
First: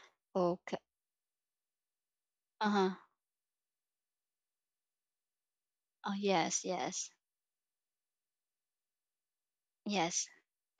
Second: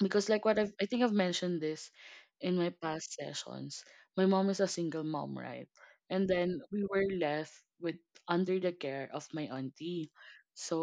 Speaker 1: Because
Speaker 2: Okay.
Speaker 1: I think I've mentioned this in my
Speaker 2: Uh-huh.
Speaker 1: past sessions. My mom is a single mom, right?
Speaker 2: Oh
Speaker 1: And then
Speaker 2: yes,
Speaker 1: we were
Speaker 2: yes.
Speaker 1: left with, under the care of my auntie.
Speaker 2: Yes.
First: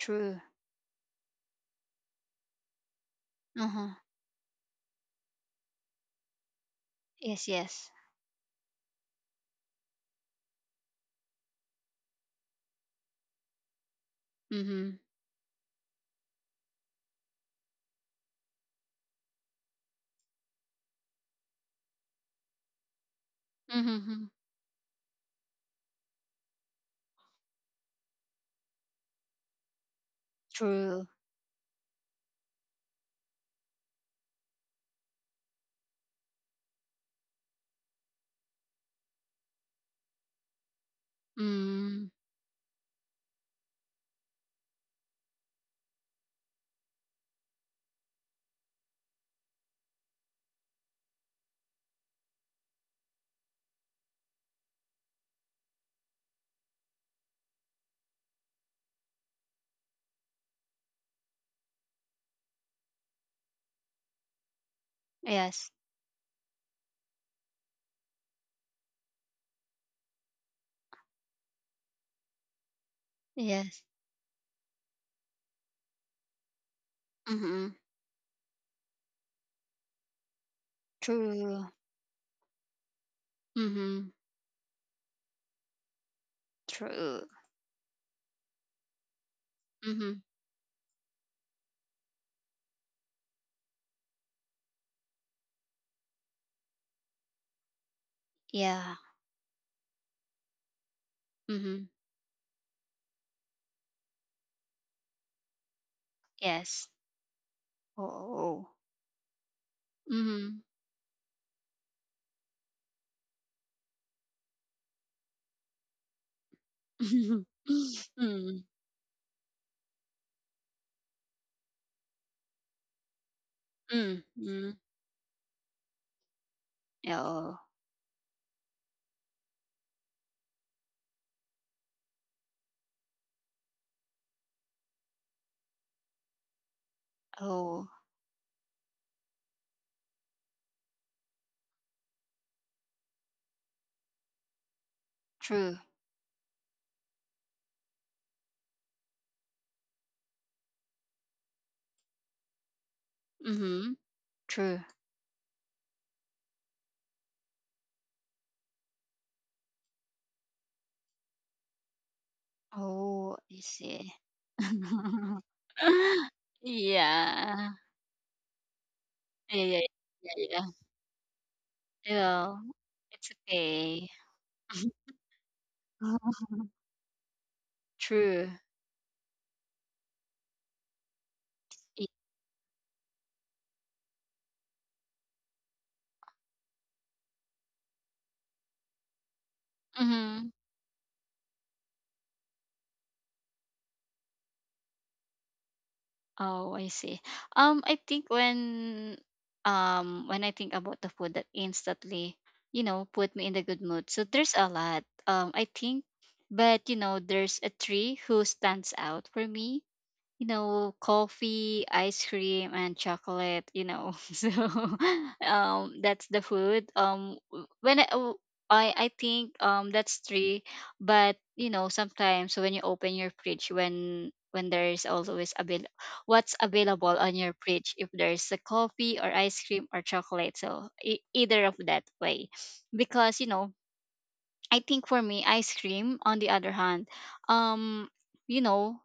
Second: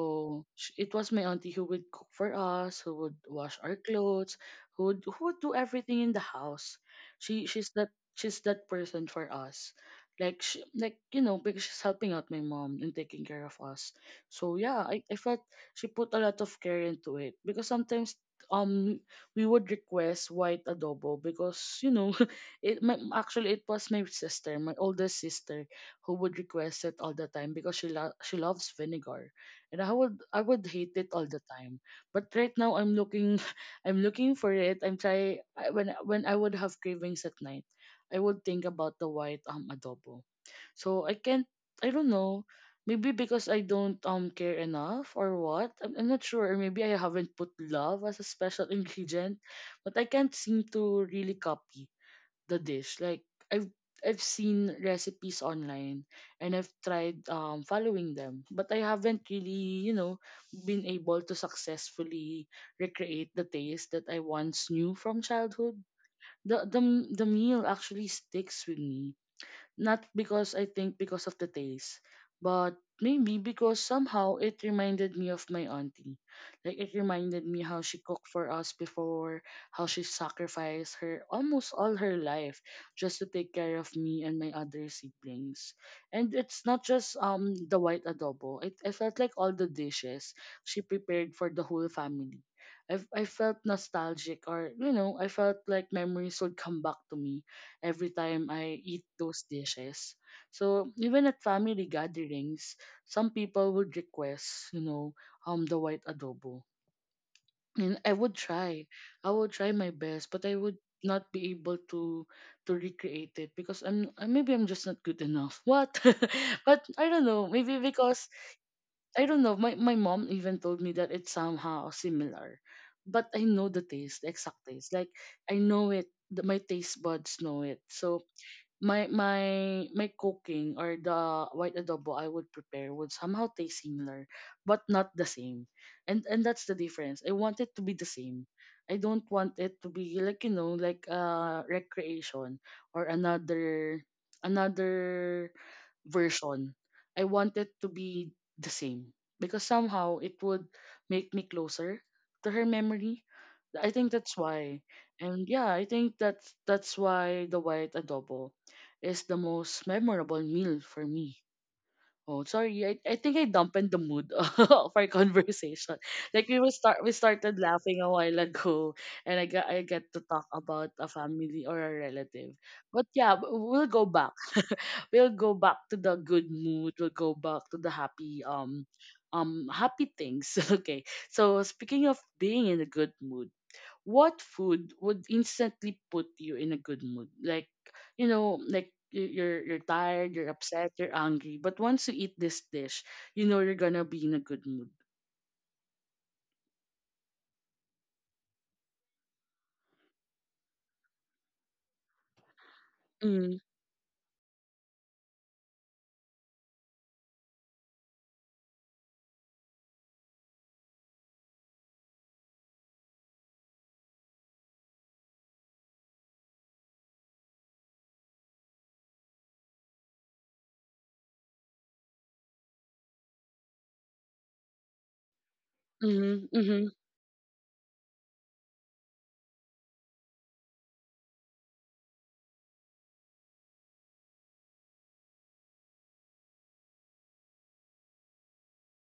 Speaker 2: True.
Speaker 1: it was my auntie who would cook for us, who would wash our
Speaker 2: Uh-huh.
Speaker 1: clothes, who would do everything in the house. She
Speaker 2: Yes,
Speaker 1: she's that
Speaker 2: yes.
Speaker 1: she's that person for us. Like she, like, you know, because she's helping out my mom and taking care of us. So yeah,
Speaker 2: Mhm.
Speaker 1: I felt she put a lot of care into it because sometimes um we would request white adobo because, you know, actually it was my
Speaker 2: Mhm.
Speaker 1: sister, my oldest sister, who would request it all the time because she loves vinegar. And I would hate it
Speaker 2: True.
Speaker 1: all the time. But right now I'm looking I'm looking for it. When I would have cravings at night, I would think about the white adobo. So I can't, I don't
Speaker 2: Mm.
Speaker 1: know. Maybe because I don't care enough, or what. I'm not sure. Or maybe I haven't put love as a special ingredient, but I can't seem to really copy the dish. Like I've seen recipes online, and I've tried following them, but I haven't really, you know, been able to successfully recreate the taste that I once knew from childhood.
Speaker 2: Yes.
Speaker 1: The the meal actually sticks with me, not because I think because of the taste, but maybe because
Speaker 2: Yes.
Speaker 1: somehow it reminded me of my auntie. Like it reminded me how she
Speaker 2: Mhm.
Speaker 1: cooked for us before, how she sacrificed her almost
Speaker 2: True.
Speaker 1: all her life just to take care of me
Speaker 2: Mhm.
Speaker 1: and my other siblings. And it's not just
Speaker 2: True.
Speaker 1: the white adobo. It I felt like all the dishes
Speaker 2: Mhm.
Speaker 1: she prepared for the whole family, I felt nostalgic, or, you know, I felt like memories would come back to me every time I eat
Speaker 2: Yeah.
Speaker 1: those dishes. So even at family
Speaker 2: Mhm.
Speaker 1: gatherings, some people would request, you know, the white adobo.
Speaker 2: Yes.
Speaker 1: And I would try.
Speaker 2: Oh.
Speaker 1: I would try my best, but I would
Speaker 2: Mhm.
Speaker 1: not be able to recreate it because I'm maybe I'm just not good enough. What? But I don't know.
Speaker 2: Mhm.
Speaker 1: Maybe because
Speaker 2: Mm.
Speaker 1: I don't know. My mom even told me that it's somehow similar. But I know the taste, the
Speaker 2: Mm.
Speaker 1: exact taste.
Speaker 2: Mm.
Speaker 1: Like I know it. My taste buds know it.
Speaker 2: Oh.
Speaker 1: So my my cooking, or the white adobo I would prepare, would somehow taste similar, but not the same. And that's the difference. I want it to be the
Speaker 2: Oh.
Speaker 1: same. I don't want it to be like, you know, like recreation or another
Speaker 2: True.
Speaker 1: version. I want it to be the same because somehow it would make me closer to her memory. I think
Speaker 2: Mhm.
Speaker 1: that's why.
Speaker 2: True.
Speaker 1: And yeah, I think that's why the white adobo is the most memorable meal for me. Oh, sorry. I think I
Speaker 2: Oh, I
Speaker 1: dampened the mood
Speaker 2: see.
Speaker 1: of our conversation. Like we started
Speaker 2: Yeah.
Speaker 1: laughing a while ago, and I
Speaker 2: Yeah, yeah,
Speaker 1: get to talk
Speaker 2: yeah, yeah.
Speaker 1: about a family or a relative.
Speaker 2: Yeah,
Speaker 1: But yeah,
Speaker 2: it's
Speaker 1: we'll go
Speaker 2: okay.
Speaker 1: back. We'll go back to the good mood. We'll go back to the happy
Speaker 2: True.
Speaker 1: happy things. Okay. So speaking of being in a good mood, what food would instantly put you in a good mood? Like, you know, like you're tired, you're
Speaker 2: Mm-hmm.
Speaker 1: upset, you're angry, but once you eat this dish, you know you're gonna be in a good mood.
Speaker 2: Oh, I see. I think when I think about the food that instantly, you know, put
Speaker 1: Mm-hmm,
Speaker 2: me in the good mood. So there's a lot. I think, but, you know, there's a tree who stands out for me. You know, coffee, ice cream, and chocolate. You know, so, that's the food. I think that's three, but, you know, sometimes when you open your fridge, when there is always avail
Speaker 1: mm-hmm,
Speaker 2: what's
Speaker 1: mm-hmm,
Speaker 2: available on your fridge, if there's a coffee or ice cream or chocolate, so either of that way. Because, you know, I think for me ice cream, on the other hand, um you know,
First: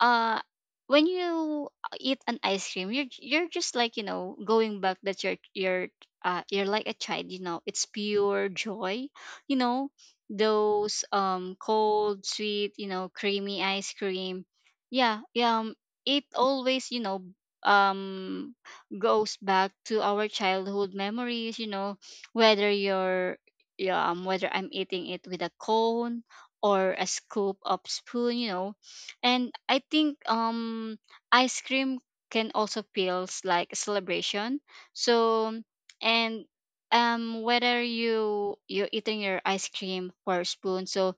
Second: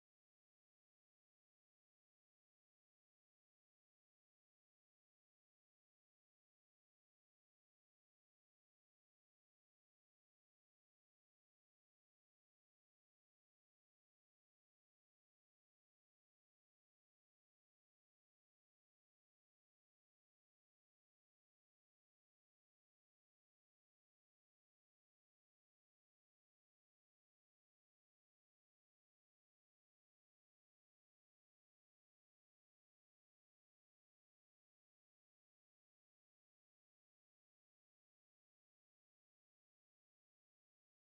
Speaker 2: uh when you eat an ice cream, you're just like, you know, going back that you're like a child, you know, it's pure joy. You know, those cold, sweet, you know, creamy ice cream. Yeah, yeah, it always, you know, um goes back to our childhood memories, you know, whether you're yeah, whether I'm eating it with a cone or a scoop of spoon, you know. And I think ice cream can also feels like a celebration. So, and whether you're eating your ice cream for a spoon, so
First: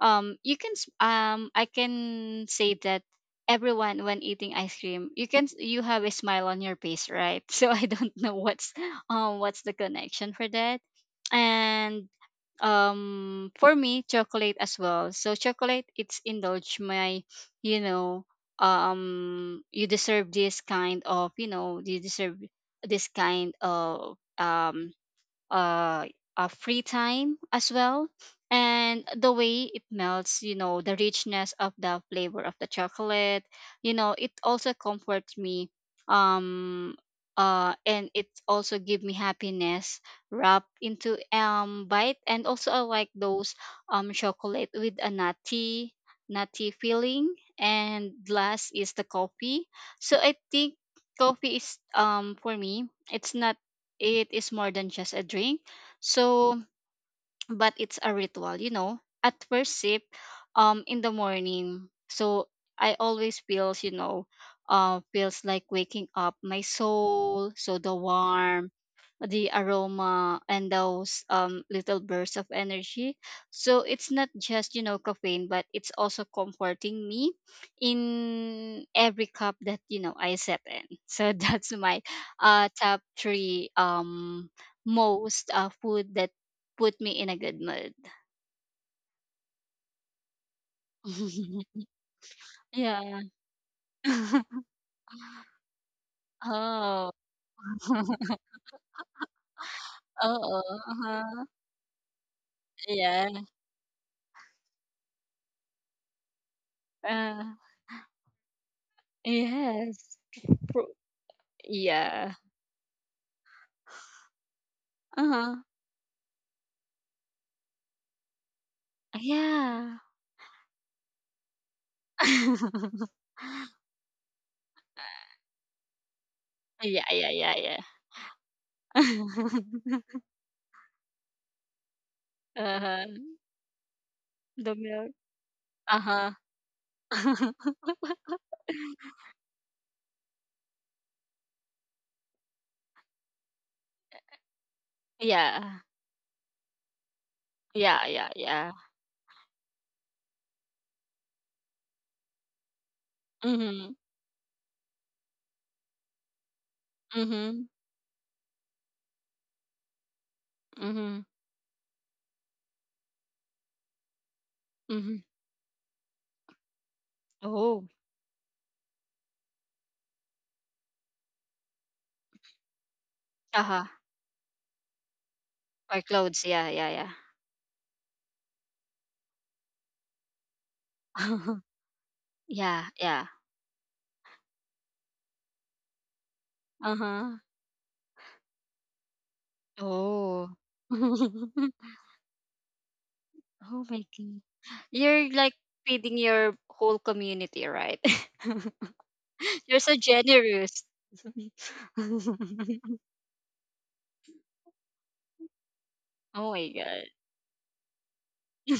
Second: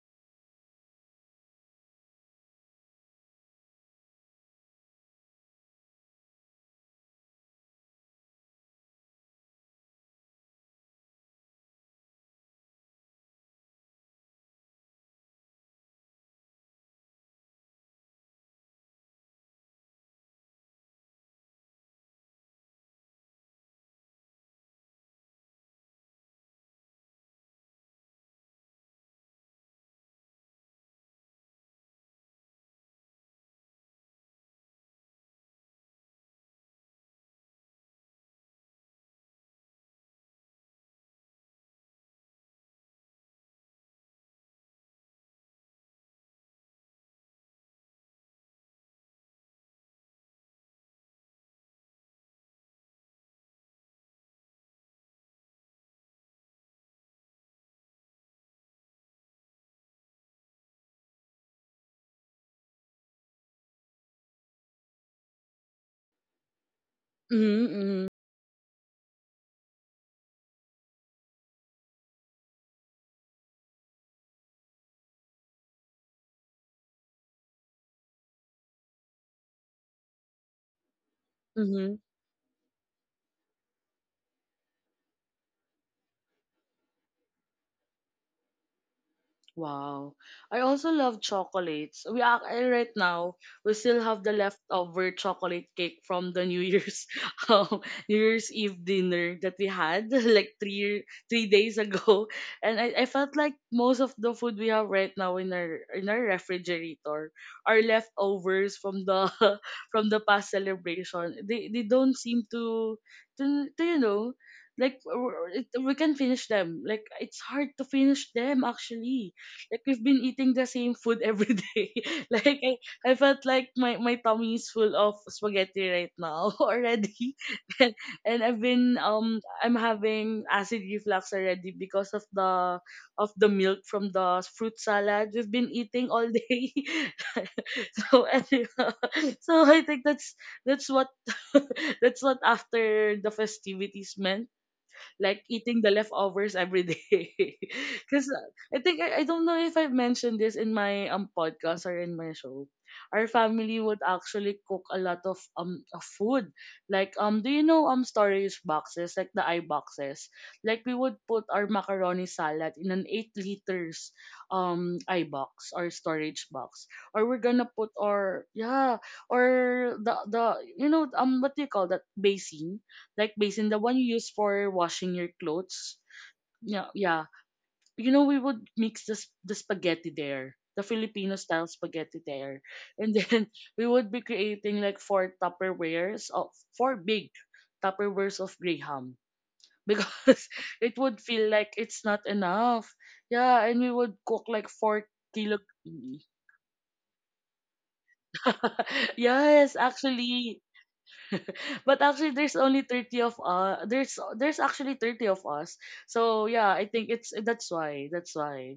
Speaker 2: I can say that everyone when eating ice cream, you have a smile on your face, right? So I don't know what's, what's the connection for that. And for me chocolate as well. So chocolate, it's indulge my, you know, you deserve this kind of, you know, you deserve this kind of uh, free time as well. And the way it melts, you know, the richness of the flavor of the chocolate, you know, it also comforts me, um and it also give me happiness wrapped into bite. And also I like those chocolate with a nutty feeling. And last is the coffee. So I think coffee is, for me, it's not it is more than just a drink. So, but it's a ritual, you know. At first sip, in the morning, so I always feels, you know, feels like waking up my soul. So the
Speaker 1: mm-hmm,
Speaker 2: warm, the aroma, and those little bursts of energy. So it's not just, you know, caffeine, but it's also comforting me in every cup that, you know, I sip in. So that's
Speaker 1: mm-hmm.
Speaker 2: my top three most food that put me in a good mood.
Speaker 1: Wow. I also love chocolates. We are right
Speaker 2: Yeah.
Speaker 1: now we still have the leftover chocolate cake from the New Year's
Speaker 2: Oh.
Speaker 1: New Year's Eve dinner that we had like
Speaker 2: Oh. Uh-huh.
Speaker 1: 3 days ago. And I
Speaker 2: Yeah.
Speaker 1: felt like most of the food we have right now in our refrigerator
Speaker 2: Uh,
Speaker 1: are leftovers from the from
Speaker 2: yes.
Speaker 1: the past
Speaker 2: Pro-
Speaker 1: celebration. They don't
Speaker 2: yeah.
Speaker 1: seem to to, you know, like
Speaker 2: Uh-huh.
Speaker 1: we can finish them. Like it's hard to finish them, actually. Like
Speaker 2: Yeah.
Speaker 1: we've been eating the same food every day. Like I felt like my tummy is full of spaghetti right now
Speaker 2: Yeah, yeah,
Speaker 1: already,
Speaker 2: yeah, yeah.
Speaker 1: and, and I've been I'm having acid reflux already because
Speaker 2: Uh-huh.
Speaker 1: of the milk from the
Speaker 2: The
Speaker 1: fruit
Speaker 2: milk.
Speaker 1: salad we've been eating all
Speaker 2: Uh-huh.
Speaker 1: day. So anyhow, so I think that's what that's what after the festivities meant, like eating
Speaker 2: Yeah.
Speaker 1: the leftovers every day.
Speaker 2: Yeah,
Speaker 1: Because
Speaker 2: yeah, yeah.
Speaker 1: I think I don't know if I've mentioned this in my podcast or in my show. Our family
Speaker 2: Mhm.
Speaker 1: would actually cook a lot of food. Like do you
Speaker 2: Mhm.
Speaker 1: know storage boxes like the I boxes? Like we would
Speaker 2: Mhm.
Speaker 1: put our macaroni salad in an 8 liters
Speaker 2: Mhm.
Speaker 1: I box or storage box, or we're gonna
Speaker 2: Oh.
Speaker 1: put our, yeah, or the you know what do you call that basin, like basin, the
Speaker 2: Uh-huh.
Speaker 1: one you use for washing your clothes.
Speaker 2: Or clothes. Yeah, yeah,
Speaker 1: Yeah,
Speaker 2: yeah.
Speaker 1: yeah. We would mix the spaghetti there, the Filipino style spaghetti there,
Speaker 2: Yeah,
Speaker 1: and
Speaker 2: yeah.
Speaker 1: then we would be creating like four Tupperwares of four big
Speaker 2: Uh-huh.
Speaker 1: Tupperwares of Graham because
Speaker 2: Oh.
Speaker 1: it would feel like it's not enough. Yeah,
Speaker 2: Oh
Speaker 1: and we
Speaker 2: my
Speaker 1: would
Speaker 2: God.
Speaker 1: cook like four
Speaker 2: You're like
Speaker 1: kilo.
Speaker 2: feeding your whole community, right? You're
Speaker 1: Yes,
Speaker 2: so
Speaker 1: actually.
Speaker 2: generous.
Speaker 1: But actually, there's actually 30 of us.
Speaker 2: Oh
Speaker 1: So
Speaker 2: my
Speaker 1: yeah, I
Speaker 2: God.
Speaker 1: think it's that's why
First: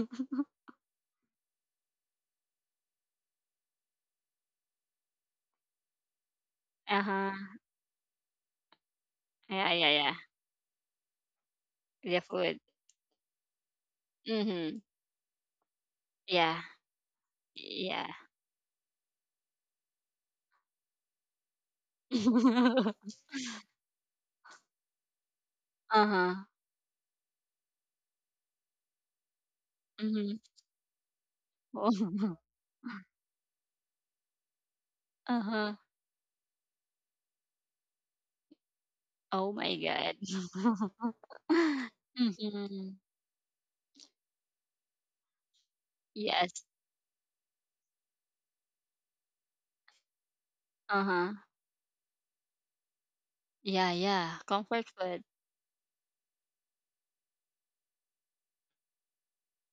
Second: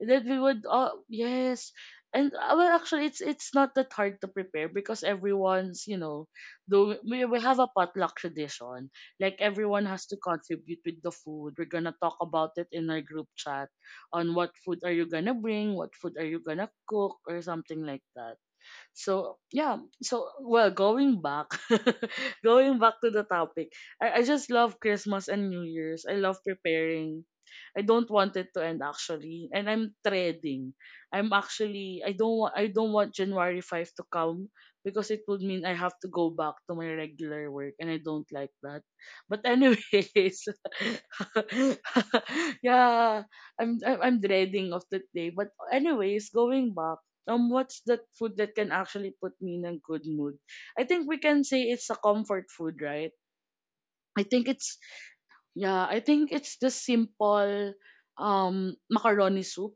Speaker 1: that we would. Yes, and well, actually, it's not that hard to prepare because everyone's you know, do
Speaker 2: Uh-huh.
Speaker 1: we have a potluck tradition. Like
Speaker 2: Yeah,
Speaker 1: everyone
Speaker 2: yeah,
Speaker 1: has
Speaker 2: yeah.
Speaker 1: to contribute with the food. We're gonna talk
Speaker 2: The
Speaker 1: about
Speaker 2: food.
Speaker 1: it in our group chat on what
Speaker 2: Mm-hmm.
Speaker 1: food are you gonna bring, what food are you
Speaker 2: Yeah.
Speaker 1: gonna cook, or something like
Speaker 2: Yeah.
Speaker 1: that. So yeah, so, well, going back to the topic. I just love Christmas and New Year's. I love
Speaker 2: Uh-huh.
Speaker 1: preparing. I don't want it to end, actually, and I'm
Speaker 2: Mm-hmm.
Speaker 1: dreading. I don't want January 5 to come, because it would mean I
Speaker 2: Uh-huh.
Speaker 1: have to go back to my regular work, and I don't like that. But
Speaker 2: Oh my God.
Speaker 1: anyways,
Speaker 2: Mm-hmm.
Speaker 1: yeah, I'm dreading of that day. But anyways,
Speaker 2: Yes.
Speaker 1: going back, what's that food that can actually put me in a good mood? I think we
Speaker 2: Uh-huh.
Speaker 1: can say it's a comfort food, right?
Speaker 2: Yeah,
Speaker 1: I
Speaker 2: yeah.
Speaker 1: think it's
Speaker 2: Comfort food.
Speaker 1: Yeah, I think it's the simple macaroni soup.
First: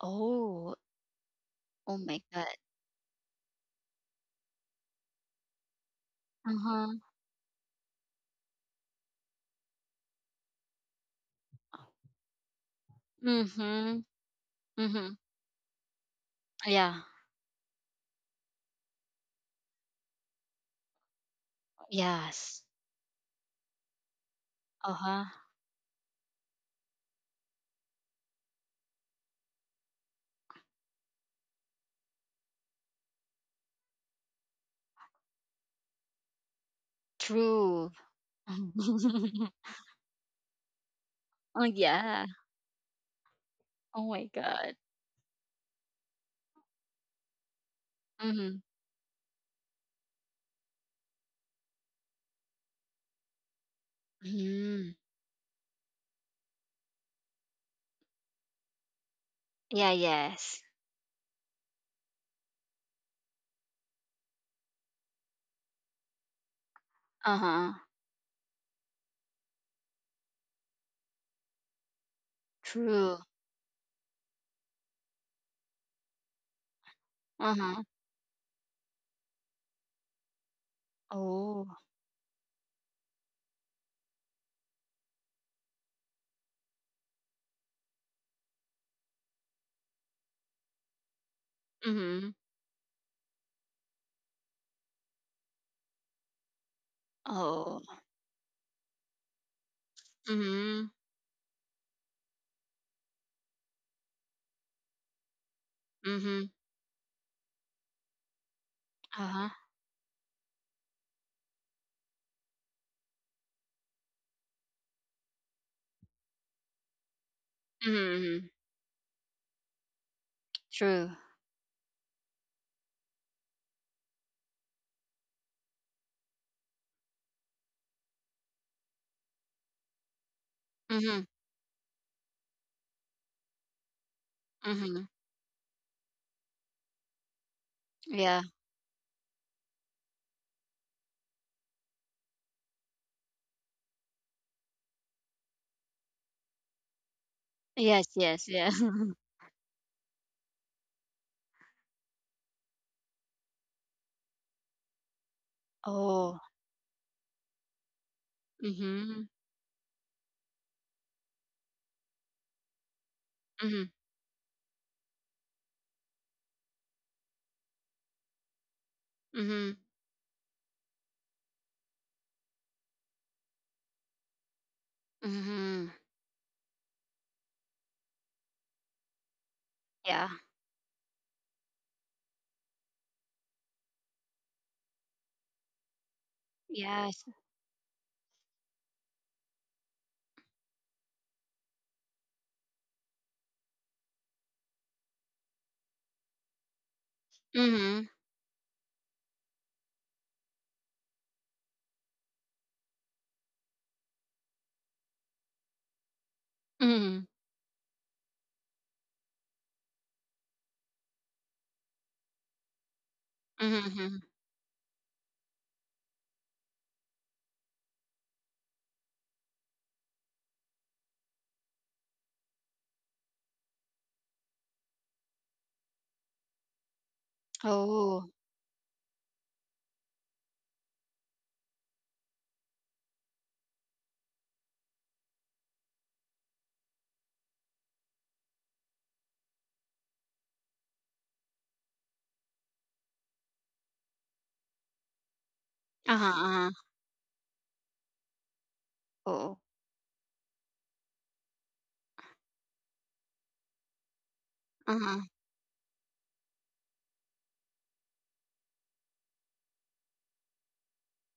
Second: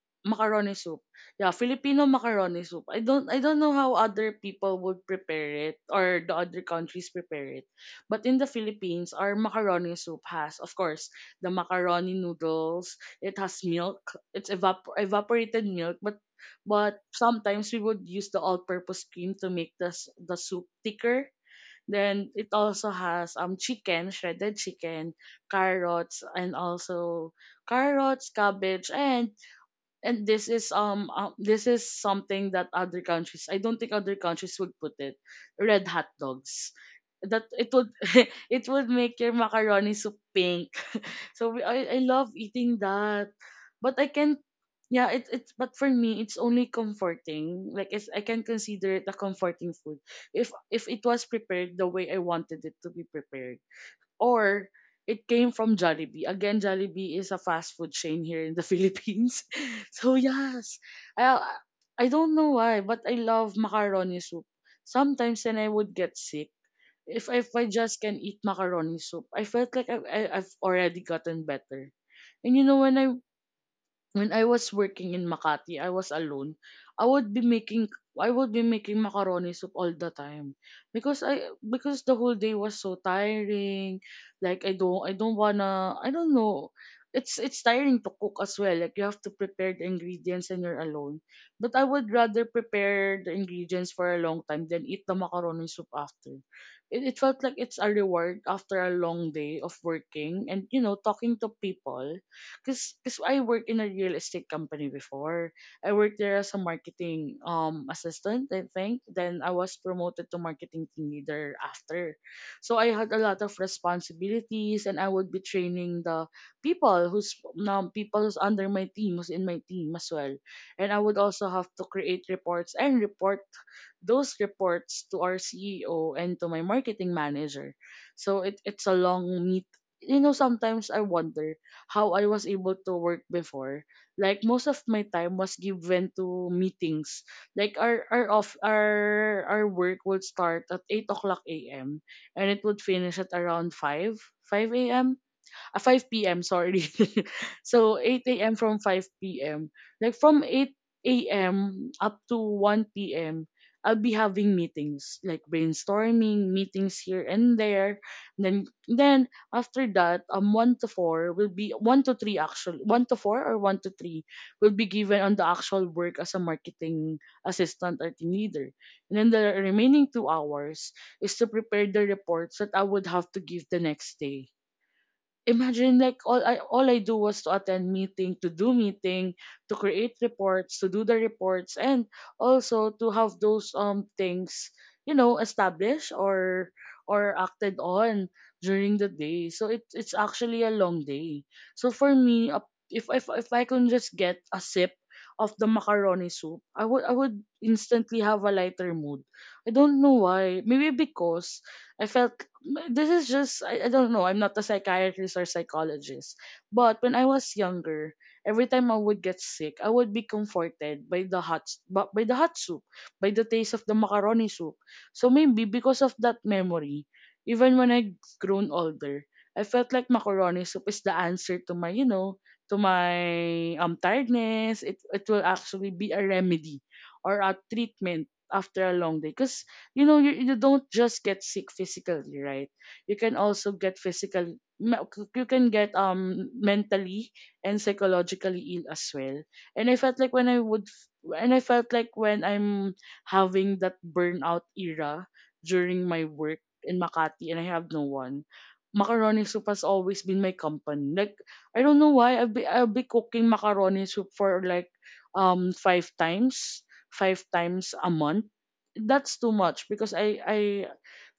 Speaker 2: Oh,
Speaker 1: Macaroni soup. Yeah,
Speaker 2: oh
Speaker 1: Filipino
Speaker 2: my God.
Speaker 1: macaroni soup. I don't know how other people would prepare it or the other
Speaker 2: Uh-huh.
Speaker 1: countries prepare it. But in the Philippines, our macaroni soup has, of course, the macaroni noodles, it has
Speaker 2: Mm-hmm.
Speaker 1: milk, it's
Speaker 2: Mm-hmm.
Speaker 1: evaporated milk, but
Speaker 2: Yeah.
Speaker 1: sometimes we would use the all-purpose cream to make the soup thicker. Then it
Speaker 2: Yes.
Speaker 1: also has chicken, shredded chicken,
Speaker 2: Uh-huh.
Speaker 1: carrots, cabbage, and this is something that other countries, I don't think other countries would put it, red hot dogs, that it would
Speaker 2: True.
Speaker 1: it would make your macaroni soup pink. So
Speaker 2: Oh
Speaker 1: we, I
Speaker 2: yeah.
Speaker 1: love eating that, but I
Speaker 2: Oh my
Speaker 1: can
Speaker 2: God.
Speaker 1: yeah, it it's but for me, it's only comforting. Like I can
Speaker 2: Mm-hmm.
Speaker 1: consider it a comforting food if it was prepared the way I wanted it to be prepared, or
Speaker 2: Mm-hmm.
Speaker 1: it came from Jollibee. Again, Jollibee is a fast food chain here in the Philippines.
Speaker 2: Yeah,
Speaker 1: So
Speaker 2: yes.
Speaker 1: yes, I I don't know why, but I love macaroni soup. Sometimes when I would get sick, if I
Speaker 2: Uh-huh.
Speaker 1: just can eat macaroni soup, I felt like I've already gotten better. And you know when I
Speaker 2: True.
Speaker 1: when I was working in Makati, I was alone.
Speaker 2: Uh-huh.
Speaker 1: I would be making macaroni soup all the time, because I
Speaker 2: Oh.
Speaker 1: because the whole day was so tiring. Like I don't know. It's tiring to cook as well. Like you have to prepare the ingredients and you're alone. But I would
Speaker 2: Mm-hmm.
Speaker 1: rather prepare the ingredients for a long time than eat the macaroni soup after. It felt like it's
Speaker 2: Oh.
Speaker 1: a reward after a long day of working and
Speaker 2: Mm-hmm.
Speaker 1: talking to people, cause I worked in a real estate company before. I worked there
Speaker 2: Mm-hmm.
Speaker 1: as a marketing assistant, I think. Then I
Speaker 2: Uh-huh.
Speaker 1: was promoted to marketing team leader after. So I had a lot of responsibilities, and I would be training the people who's people who's
Speaker 2: Mm-hmm.
Speaker 1: under my team, who's in my team as well. And I
Speaker 2: True.
Speaker 1: would also have to create reports and report those reports to our CEO and to my marketing manager. So it's a long meet. Sometimes I
Speaker 2: Mm-hmm.
Speaker 1: wonder how I was able to work before, like most of
Speaker 2: Mm-hmm.
Speaker 1: my time was given to meetings. Like our
Speaker 2: Yeah.
Speaker 1: off our work would start at 8 o'clock a.m. and it would finish at around five a.m., 5 p.m. Sorry, so
Speaker 2: Yes,
Speaker 1: 8
Speaker 2: yes,
Speaker 1: a.m.
Speaker 2: yeah.
Speaker 1: from 5 p.m. Like from 8 a.m. up to 1 p.m. I'll be having meetings like
Speaker 2: Oh.
Speaker 1: brainstorming meetings here and there. Then
Speaker 2: Mm-hmm.
Speaker 1: then after that, one to four will be one to three, actually one to four or
Speaker 2: Mm-hmm.
Speaker 1: one to three, will be given on the actual work as a marketing assistant or team leader. And then the
Speaker 2: Mhm.
Speaker 1: remaining 2 hours is to prepare the reports that I would have to give the next day.
Speaker 2: Mhm.
Speaker 1: Imagine, like, all I do was to attend meeting, to do meeting, to create
Speaker 2: Yeah.
Speaker 1: reports, to do the reports, and also to have those things, established
Speaker 2: Yes.
Speaker 1: or acted on during the day. So it's actually a long day. So for me, if I can just get a sip of the macaroni soup, I would
Speaker 2: Mhm.
Speaker 1: instantly have a lighter mood. I don't know why. Maybe because I felt, this is just, I don't know, I'm not a psychiatrist or psychologist, but when I
Speaker 2: Mhm.
Speaker 1: was younger, every time I would get sick, I would be comforted by the by the hot soup, by the taste of
Speaker 2: Mhm.
Speaker 1: the
Speaker 2: Mhm.
Speaker 1: macaroni soup. So maybe because of that memory, even when I grown older, I felt like macaroni soup is the answer to my, you know, to my tiredness. It will actually be a remedy or a treatment
Speaker 2: Oh.
Speaker 1: after a long day, because you don't just get sick physically, right? You can also get physical me- you can get mentally and psychologically ill as well. And I felt like when I'm having that burnout era during my
Speaker 2: Uh-huh.
Speaker 1: work
Speaker 2: Uh-huh.
Speaker 1: in Makati, and I have no one. Macaroni
Speaker 2: Oo.
Speaker 1: soup has always been my company. Like I don't know why, I'll be cooking macaroni soup for like,
Speaker 2: Uh-huh.
Speaker 1: 5 times, 5 times a month. That's too much because I I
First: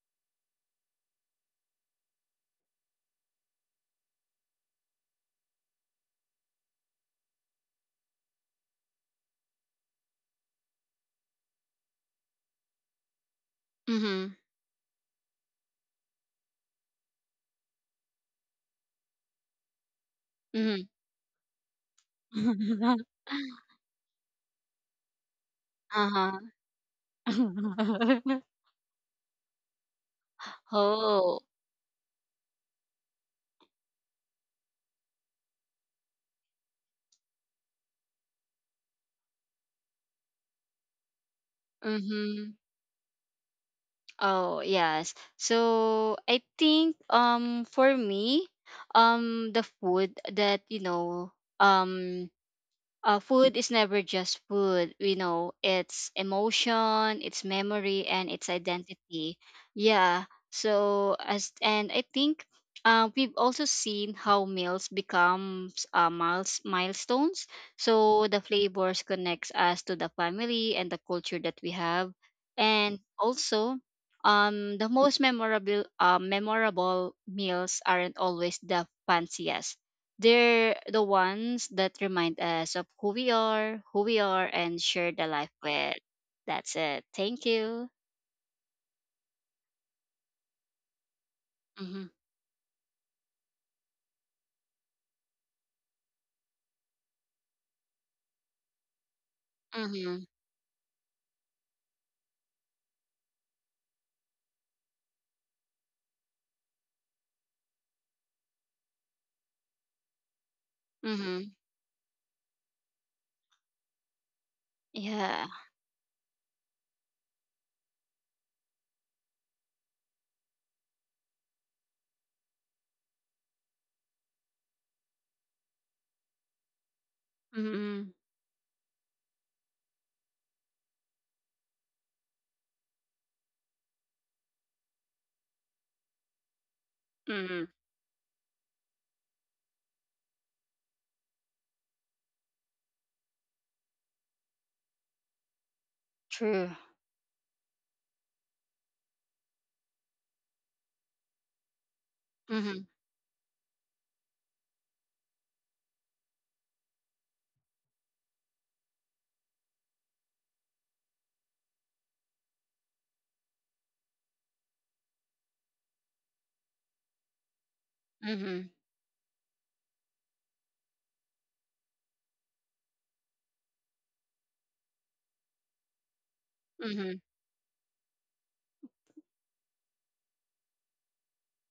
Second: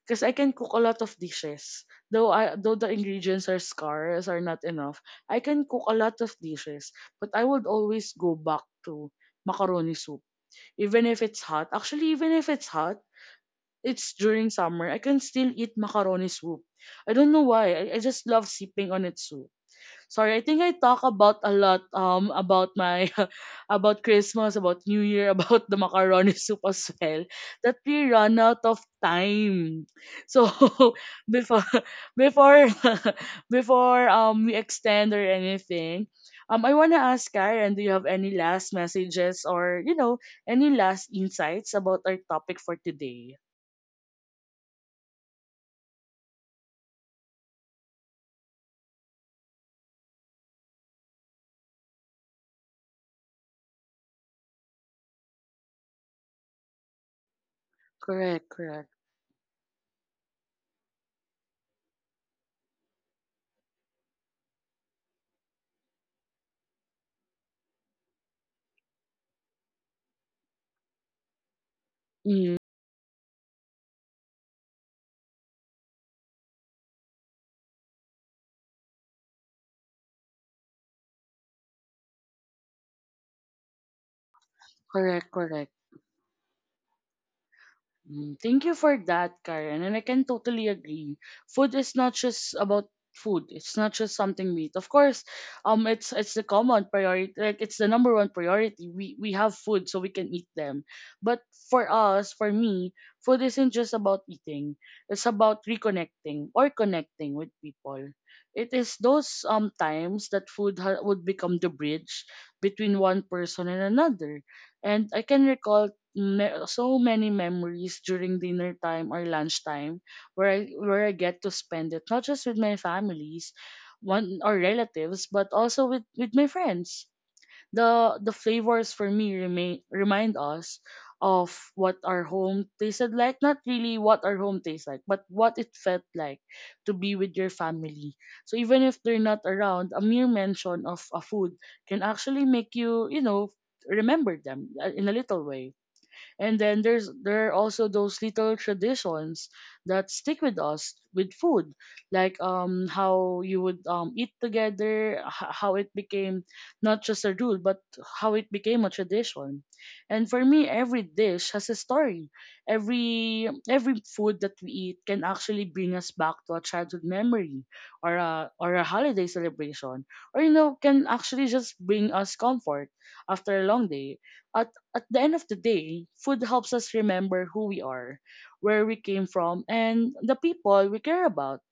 Speaker 1: because I can cook a lot of dishes. Though the ingredients are scarce, are not enough, I can cook a lot of dishes. But I would always go back to macaroni soup, even if it's hot. Actually, even if it's hot, it's
Speaker 2: Mhm.
Speaker 1: during summer, I can still eat macaroni soup. I don't know why. I just love sipping on its soup. Sorry, I think I
Speaker 2: Mhm.
Speaker 1: talk about a lot, about my, about Christmas, about New Year, about the macaroni soup as well.
Speaker 2: Uh-huh.
Speaker 1: That we run out of time. So
Speaker 2: Oh.
Speaker 1: before before before we extend or anything, I wanna ask Karen, do you have any last messages or any last insights about our
Speaker 2: Mhm.
Speaker 1: topic for today?
Speaker 2: Oh, yes. So, I think for me, the food that you know um food is never just food. We know it's emotion, it's memory, and
Speaker 1: Correct,
Speaker 2: it's
Speaker 1: correct.
Speaker 2: identity. Yeah. So as, and I think, we've also seen how meals become milestones. So the flavors connects us to the family and the culture that we have,
Speaker 1: Mm,
Speaker 2: and also. The most memorable meals aren't always the fanciest. They're the ones that remind us of who we are, and share
Speaker 1: correct,
Speaker 2: the life
Speaker 1: correct.
Speaker 2: with. That's it. Thank you.
Speaker 1: Mm, Thank you for that, Karen. And I can totally agree. Food is
Speaker 2: Mm-hmm.
Speaker 1: not just about food. It's not just something we eat. Of course, it's the common priority. Like it's the number one priority. We have food, so we
Speaker 2: Mm-hmm.
Speaker 1: can eat them. But for us, for me, food isn't just about eating. It's about reconnecting or connecting with people. It is those times that food, would
Speaker 2: Mm-hmm.
Speaker 1: become the bridge between one person and another. And I can
Speaker 2: Yeah.
Speaker 1: recall, so many memories during dinner time or lunchtime, where where I get to spend it not just with my families, one, or relatives, but also with my friends.
Speaker 2: Mm-hmm.
Speaker 1: The the flavors for me remain remind us of what our home tasted like, not really what our home tastes like, but what it felt like to be with your
Speaker 2: Mm-hmm.
Speaker 1: family. So even if they're not around, a mere mention of a food can actually make you, you know remember them, in a little way. And
Speaker 2: True.
Speaker 1: then there are also those little traditions that stick with us with food, like,
Speaker 2: Mm-hmm.
Speaker 1: how you would, eat together, how it became not just a rule but how it became a tradition. And for me, every dish has a story. Every food that we eat can actually bring us back to a childhood memory, or
Speaker 2: Mm-hmm.
Speaker 1: a holiday celebration, or can actually just bring us comfort after a long day. At at the end of the day, food helps us
Speaker 2: Mm-hmm.
Speaker 1: remember who we are, where we came from, and the people we care about.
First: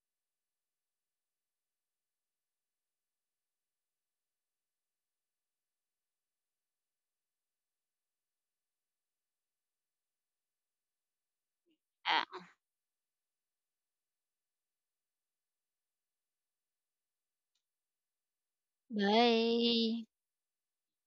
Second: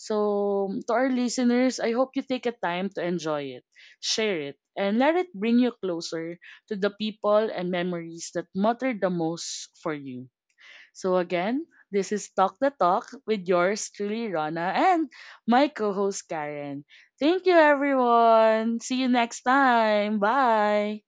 Speaker 1: So, to our listeners, I hope you take a time to enjoy it, share it, and let it bring you closer to the people and memories that matter the most for you. So, again, this is
Speaker 2: Yeah.
Speaker 1: Talk the Talk with yours truly, Rana, and my co host, Karen. Thank you, everyone. See you next
Speaker 2: Bye.
Speaker 1: time. Bye.